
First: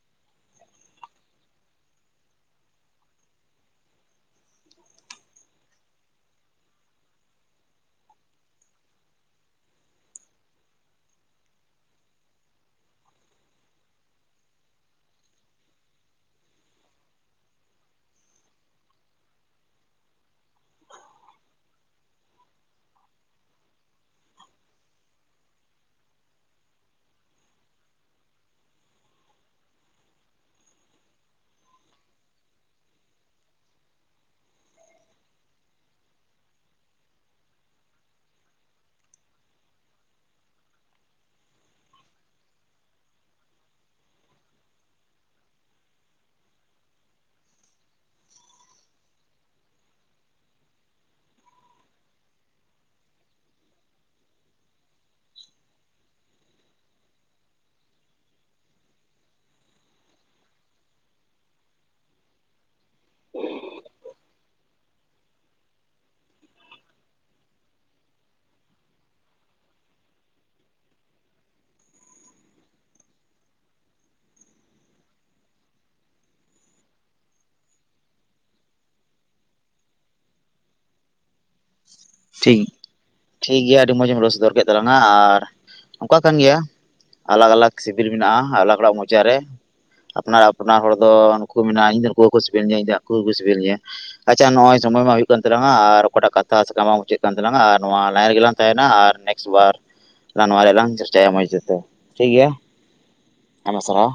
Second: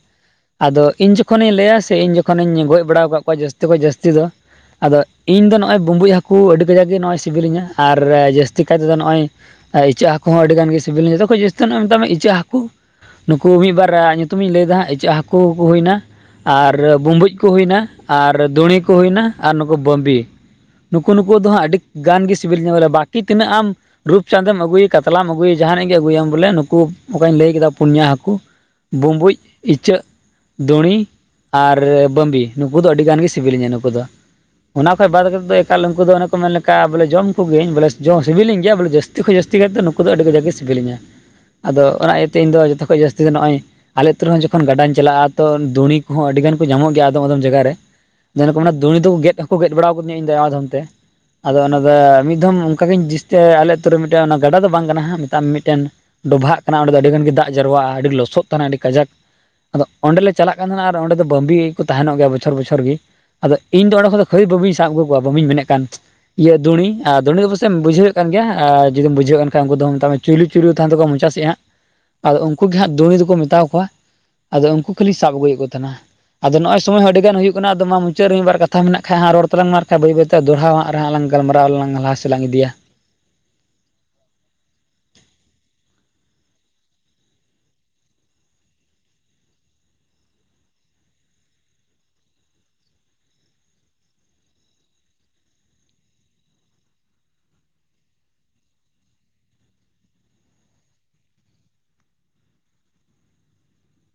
ᱟᱫᱚ ᱤᱧ ᱡᱚᱠᱷᱚᱱᱤᱧ ᱞᱟᱹᱭᱟ ᱥᱮ ᱤᱧ ᱡᱚᱠᱷᱚᱱᱤᱧ ᱜᱚᱡ ᱵᱟᱲᱟᱣ ᱠᱟᱜ ᱠᱚᱣᱟ ᱡᱟᱹᱥᱛᱤ ᱠᱷᱚᱡ ᱡᱟᱹᱥᱛᱤ ᱫᱚ᱾ ᱟᱫᱚ ᱤᱧ ᱫᱚ ᱱᱚᱜ-ᱚᱭ ᱵᱩᱢᱵᱩᱡ ᱦᱟᱹᱠᱩ ᱟᱹᱰᱤ ᱠᱟᱡᱟᱠ ᱜᱮ ᱱᱚᱜ-ᱚᱭ ᱥᱤᱵᱤᱞᱤᱧᱟ ᱟᱨ ᱡᱟᱹᱥᱛᱤ ᱠᱟᱭ ᱛᱮᱫᱚ ᱱᱚᱜ-ᱚᱭᱼᱼ ᱟᱨ ᱤᱪᱟᱹᱜ ᱦᱟᱹᱠᱩ ᱦᱚᱸ ᱟᱹᱰᱤ ᱜᱟᱱ ᱜᱮ ᱥᱤᱵᱤᱞᱤᱧ ᱡᱚᱛᱚ ᱠᱷᱚᱡ ᱡᱟᱹᱥᱛᱤ ᱛᱚ ᱱᱟᱜ ᱢᱮᱛᱟᱜ ᱢᱮ ᱤᱪᱟᱹᱜ ᱦᱟᱹᱠᱩ᱾ ᱱᱩᱠᱩ ᱢᱤᱫ ᱵᱟᱨ ᱟᱜ ᱧᱩᱛᱩᱢ ᱤᱧ ᱞᱟᱹᱭ ᱫᱟ ᱦᱟᱸᱜ ᱤᱪᱟᱹᱜ ᱦᱟᱹᱠᱩ ᱠᱩ ᱦᱩᱭ ᱱᱟᱼᱼ ᱟᱨ ᱵᱩᱢᱵᱩᱡ ᱠᱩ ᱦᱩᱭ ᱱᱟ ᱟᱨ ᱫᱩᱸᱬᱤ ᱠᱩ ᱦᱩᱭ ᱱᱟ ᱟᱨ ᱱᱩᱠᱩ ᱵᱟᱹᱢᱵᱤ᱾ ᱱᱩᱠᱩ ᱱᱩᱠᱩ ᱫᱚ ᱦᱟᱸᱜ ᱟᱹᱰᱤ ᱜᱟᱱ ᱜᱮ ᱥᱤᱵᱤᱞᱤᱧᱟᱹ ᱵᱚᱞᱮ ᱵᱟᱠᱤ ᱛᱤᱱᱟᱹᱜ ᱟᱢᱼᱼ ᱪᱟᱸᱫᱮᱢ ᱟᱹᱜᱩᱭᱤ ᱠᱟᱛᱞᱟᱢ ᱟᱹᱜᱩᱭᱤ ᱡᱟᱦᱟᱸᱱᱤᱡ ᱜᱮ ᱟᱹᱜᱩᱭ ᱮᱢ ᱵᱚᱞᱮ ᱱᱩᱠᱩ ᱚᱠᱟᱧ ᱞᱟᱹᱭ ᱠᱮᱫᱟ ᱯᱩᱱᱭᱟ ᱦᱟᱹᱠᱩᱼᱼ ᱵᱩᱸᱵᱩᱡ ᱤᱪᱟᱹᱜᱼᱼ ᱫᱩᱸᱬᱤ ᱟᱨ ᱵᱟᱹᱢᱵᱤ ᱱᱩᱠᱩ ᱫᱚ ᱟᱹᱰᱤ ᱜᱟᱱ ᱜᱤ ᱥᱤᱵᱤᱞᱤᱧᱟᱹ ᱱᱩᱠᱩ ᱫᱚ᱾ ᱚᱱᱟ ᱠᱷᱚᱡ ᱵᱟᱫᱽ ᱠᱟᱛᱮᱜ ᱫᱚ ᱮᱠᱟᱞ ᱩᱱᱠᱩ ᱫᱚ ᱚᱱᱮ ᱠᱚ ᱢᱮᱱ ᱞᱮᱠᱟ ᱵᱚᱞᱮ ᱡᱚᱢ ᱠᱚᱜᱤ ᱭᱟᱹᱧ ᱵᱚᱞᱮᱥ ᱡᱚᱢ ᱥᱤᱵᱤᱞᱤᱧ ᱜᱮᱭᱟ ᱵᱚᱞᱮ ᱡᱟᱹᱥᱼᱼ ᱛᱤ ᱠᱷᱚᱡ ᱡᱟᱹᱥᱛᱤ ᱠᱟᱭ ᱛᱮ ᱫᱚ ᱱᱩᱠᱩ ᱫᱚ ᱟᱹᱰᱤ ᱠᱟᱡᱟᱠ ᱜᱮ ᱥᱤᱵᱤᱞᱤᱧᱟ ᱟᱫᱚ ᱚᱱᱟ ᱤᱭᱟᱹ ᱛᱮ ᱤᱧ ᱫᱚ ᱡᱚᱛᱚ ᱠᱷᱚᱡ ᱡᱟᱹᱥᱛᱤ ᱫᱚ ᱱᱚᱜ-ᱚᱭᱼᱼ ᱟᱞᱮ ᱟᱹᱛᱩ ᱨᱮᱦᱚᱸ ᱡᱚᱠᱷᱚᱱ ᱜᱟᱰᱟᱧ ᱪᱟᱞᱟᱜ-ᱟ ᱛᱚ ᱫᱩᱸᱬᱤ ᱠᱚᱦᱚᱸ ᱟᱹᱰᱤ ᱜᱟᱱ ᱠᱩ ᱧᱟᱢᱚᱜ ᱜᱮᱭᱟ ᱟᱫᱚᱢ ᱟᱫᱚᱢ ᱡᱟᱭᱜᱟ ᱨᱮ᱾ ᱡᱮᱱᱮ ᱠᱚ ᱢᱮᱱᱟ ᱫᱩᱸᱬᱤ ᱫᱚ ᱜᱮᱫ ᱦᱚᱸᱠᱚ ᱜᱮᱫ ᱵᱟᱲᱟᱣ ᱠᱟᱹᱫᱤᱧᱟ ᱤᱧ ᱫᱚ ᱟᱭᱢᱟ ᱫᱷᱚᱢ ᱛᱮ᱾ ᱟᱫᱚ ᱚᱱᱟ ᱫᱚ ᱢᱤᱫ ᱫᱷᱚᱢ ᱚᱱᱠᱟ ᱜᱤᱧ ᱡᱤᱥᱛᱤ ᱟᱞᱮ ᱟᱹᱛᱩ ᱨᱮ ᱢᱤᱫᱴᱮᱱ ᱜᱟᱰᱟ ᱫᱚ ᱵᱟᱝ ᱠᱟᱱᱟ ᱦᱟᱸᱜ ᱢᱮᱛᱟᱜ ᱢᱮ ᱢᱤᱫᱴᱮᱱᱼᱼ ᱰᱚᱵᱷᱟᱜ ᱠᱟᱱᱟ ᱚᱸᱰᱮ ᱫᱚ ᱟᱹᱰᱤ ᱜᱟᱱ ᱜᱮ ᱫᱟᱜ ᱡᱟᱨᱣᱟᱜ-ᱟ ᱟᱹᱰᱤ ᱞᱚᱥᱚᱫ ᱛᱟᱦᱮᱱᱟ ᱟᱹᱰᱤ ᱠᱟᱡᱟᱠ᱾ ᱟᱫᱚ ᱚᱸᱰᱮ ᱞᱮ ᱪᱟᱞᱟᱜ ᱠᱟᱱ ᱛᱟᱦᱮᱱᱟ ᱟᱨ ᱚᱸᱰᱮ ᱫᱚ ᱵᱟᱹᱢᱵᱤ ᱜᱤ ᱠᱩ ᱛᱟᱦᱮᱱᱚᱜ ᱜᱮᱭᱟ ᱵᱚᱪᱷᱚᱨ ᱵᱚᱪᱷᱚᱨ ᱜᱤ᱾ ᱟᱫᱚ ᱤᱧ ᱫᱚ ᱚᱸᱰᱮ ᱠᱷᱚᱱ ᱫᱚ ᱠᱷᱟᱹᱞᱤ ᱵᱟᱹᱢᱵᱤᱧ ᱥᱟᱵ ᱟᱹᱜᱩ ᱠᱚᱣᱟ ᱵᱟᱹᱢᱵᱤᱧ ᱢᱮᱱᱮᱜ ᱠᱟᱱᱼᱼ ᱤᱭᱟᱹ ᱫᱩᱬᱤ ᱟᱨ ᱫᱩᱬᱤ ᱫᱚ ᱵᱟᱥᱮᱜ ᱮᱢ ᱵᱩᱡᱷᱟᱹᱣᱮᱜ ᱠᱟᱱ ᱜᱮᱭᱟ ᱾ ᱟᱨ ᱡᱩᱫᱤᱢ ᱵᱩᱡᱷᱟᱹᱣᱮᱜ ᱠᱟᱱ ᱠᱟᱷᱟᱡ ᱩᱱᱠᱩ ᱫᱚ ᱢᱮᱛᱟᱜ ᱢᱮ ᱪᱩᱭᱞᱩ ᱪᱩᱭᱞᱩ ᱛᱟᱦᱮᱱ ᱛᱟᱠᱚᱣᱟ ᱢᱚᱪᱟ ᱥᱮᱜ ᱦᱟᱸᱜ᱾ ᱢᱚᱞᱮ ᱟᱫᱚ ᱩᱱᱠᱩ ᱜᱮ ᱦᱟᱸᱜ ᱫᱩᱬᱤ ᱫᱩᱠᱩ ᱢᱮᱛᱟᱣ ᱠᱚᱣᱟ ᱟᱫᱚ ᱩᱱᱠᱩ ᱠᱷᱟᱹᱞᱤᱧ ᱥᱟᱵ ᱟᱹᱜᱩᱭᱮᱜ ᱠᱚ ᱛᱮᱦᱮᱸᱱᱟ᱾ ᱟᱫᱚ ᱱᱚᱜ-ᱚᱭ ᱥᱚᱢᱚᱭ ᱟᱹᱰᱤ ᱜᱟᱱ ᱦᱩᱭᱩᱜ ᱠᱟᱱᱟ ᱟᱫᱚ ᱢᱟ ᱢᱩᱪᱟᱹᱜ ᱨᱮ ᱢᱤᱫ ᱵᱟᱨ ᱠᱟᱛᱷᱟ ᱢᱮᱱᱟᱜ ᱠᱷᱟᱱ ᱦᱟᱸᱜ ᱨᱚᱲ ᱛᱟᱞᱟᱝ ᱢᱮ ᱟᱨ ᱠᱷᱟᱡ ᱵᱟᱹᱭ ᱵᱟᱹᱭ ᱛᱮ ᱫᱚᱲᱦᱟ ᱣᱟᱜ ᱨᱮᱦᱟᱸᱜ ᱞᱟᱝᱼᱼ ᱜᱟᱞᱢᱟᱨᱟᱣ ᱞᱟᱝ ᱞᱟᱦᱟ ᱥᱮᱫ ᱞᱟᱝ ᱴᱷᱤᱠ ᱤᱫᱤᱭᱟ [inaudible] ᱴᱷᱤᱠ ᱜᱮᱭᱟ ᱟᱹᱰᱤ ᱢᱚᱸᱡᱮᱢ ᱨᱳᱥᱫᱚᱨ ᱠᱮᱫ ᱛᱟᱞᱟᱝᱟ ᱟᱨ ᱚᱱᱠᱟ ᱠᱟᱱ ᱜᱮᱭᱟ ᱟᱞᱟᱜᱽ ᱟᱞᱟᱜᱽ ᱥᱤᱵᱤᱞ ᱢᱮᱱᱟᱜ-ᱟ, ᱟᱞᱟᱜᱽ ᱦᱚᱲᱟᱜ ᱢᱚᱪᱟ ᱨᱮ᱾ ᱟᱯᱱᱟᱨᱟᱜ ᱟᱯᱱᱟᱨ ᱦᱚᱲ ᱫᱚ ᱱᱩᱠᱩ ᱢᱮᱱᱟᱜ-ᱟ ᱤᱧ ᱫᱚ ᱱᱩᱠᱩ ᱦᱚᱸᱠᱚ ᱥᱤᱵᱤᱞ ᱤᱧᱟ ᱤᱧ ᱫᱩ ᱟᱠᱩ ᱦᱚᱸ ᱠᱩ ᱥᱤᱵᱤᱞ ᱤᱧᱟ᱾ ᱟᱪᱪᱷᱟ ᱱᱚᱜ-ᱚᱭ ᱥᱚᱢᱚᱭ ᱢᱟ ᱦᱩᱭᱩᱜ ᱠᱟᱱ ᱛᱟᱞᱟᱝᱟ ᱟᱨ ᱚᱠᱟᱴᱟᱜ ᱠᱟᱛᱷ ᱴᱟᱥ ᱠᱟᱢᱟᱣ ᱢᱩᱪᱟᱹᱜ ᱠᱟᱱ ᱛᱟᱞᱟᱝᱟ ᱟᱨ ᱱᱚᱣᱟ ᱞᱟᱭᱤᱱ ᱨᱮᱜᱤ ᱞᱟᱝ ᱛᱟᱦᱮᱱᱟ ᱟᱨ ᱱᱮᱠᱥᱴ ᱵᱟᱨ ᱞᱟᱝ ᱱᱚᱣᱟ ᱨᱮᱭᱟᱜ ᱞᱟᱝ ᱪᱮᱥᱴᱟᱭᱟ ᱢᱚᱡᱽ ᱛᱮᱛᱚ ᱴᱷᱤᱠ ᱜᱮᱭᱟ, ᱟᱭᱢᱟ ᱥᱟᱨᱦᱟᱣ᱾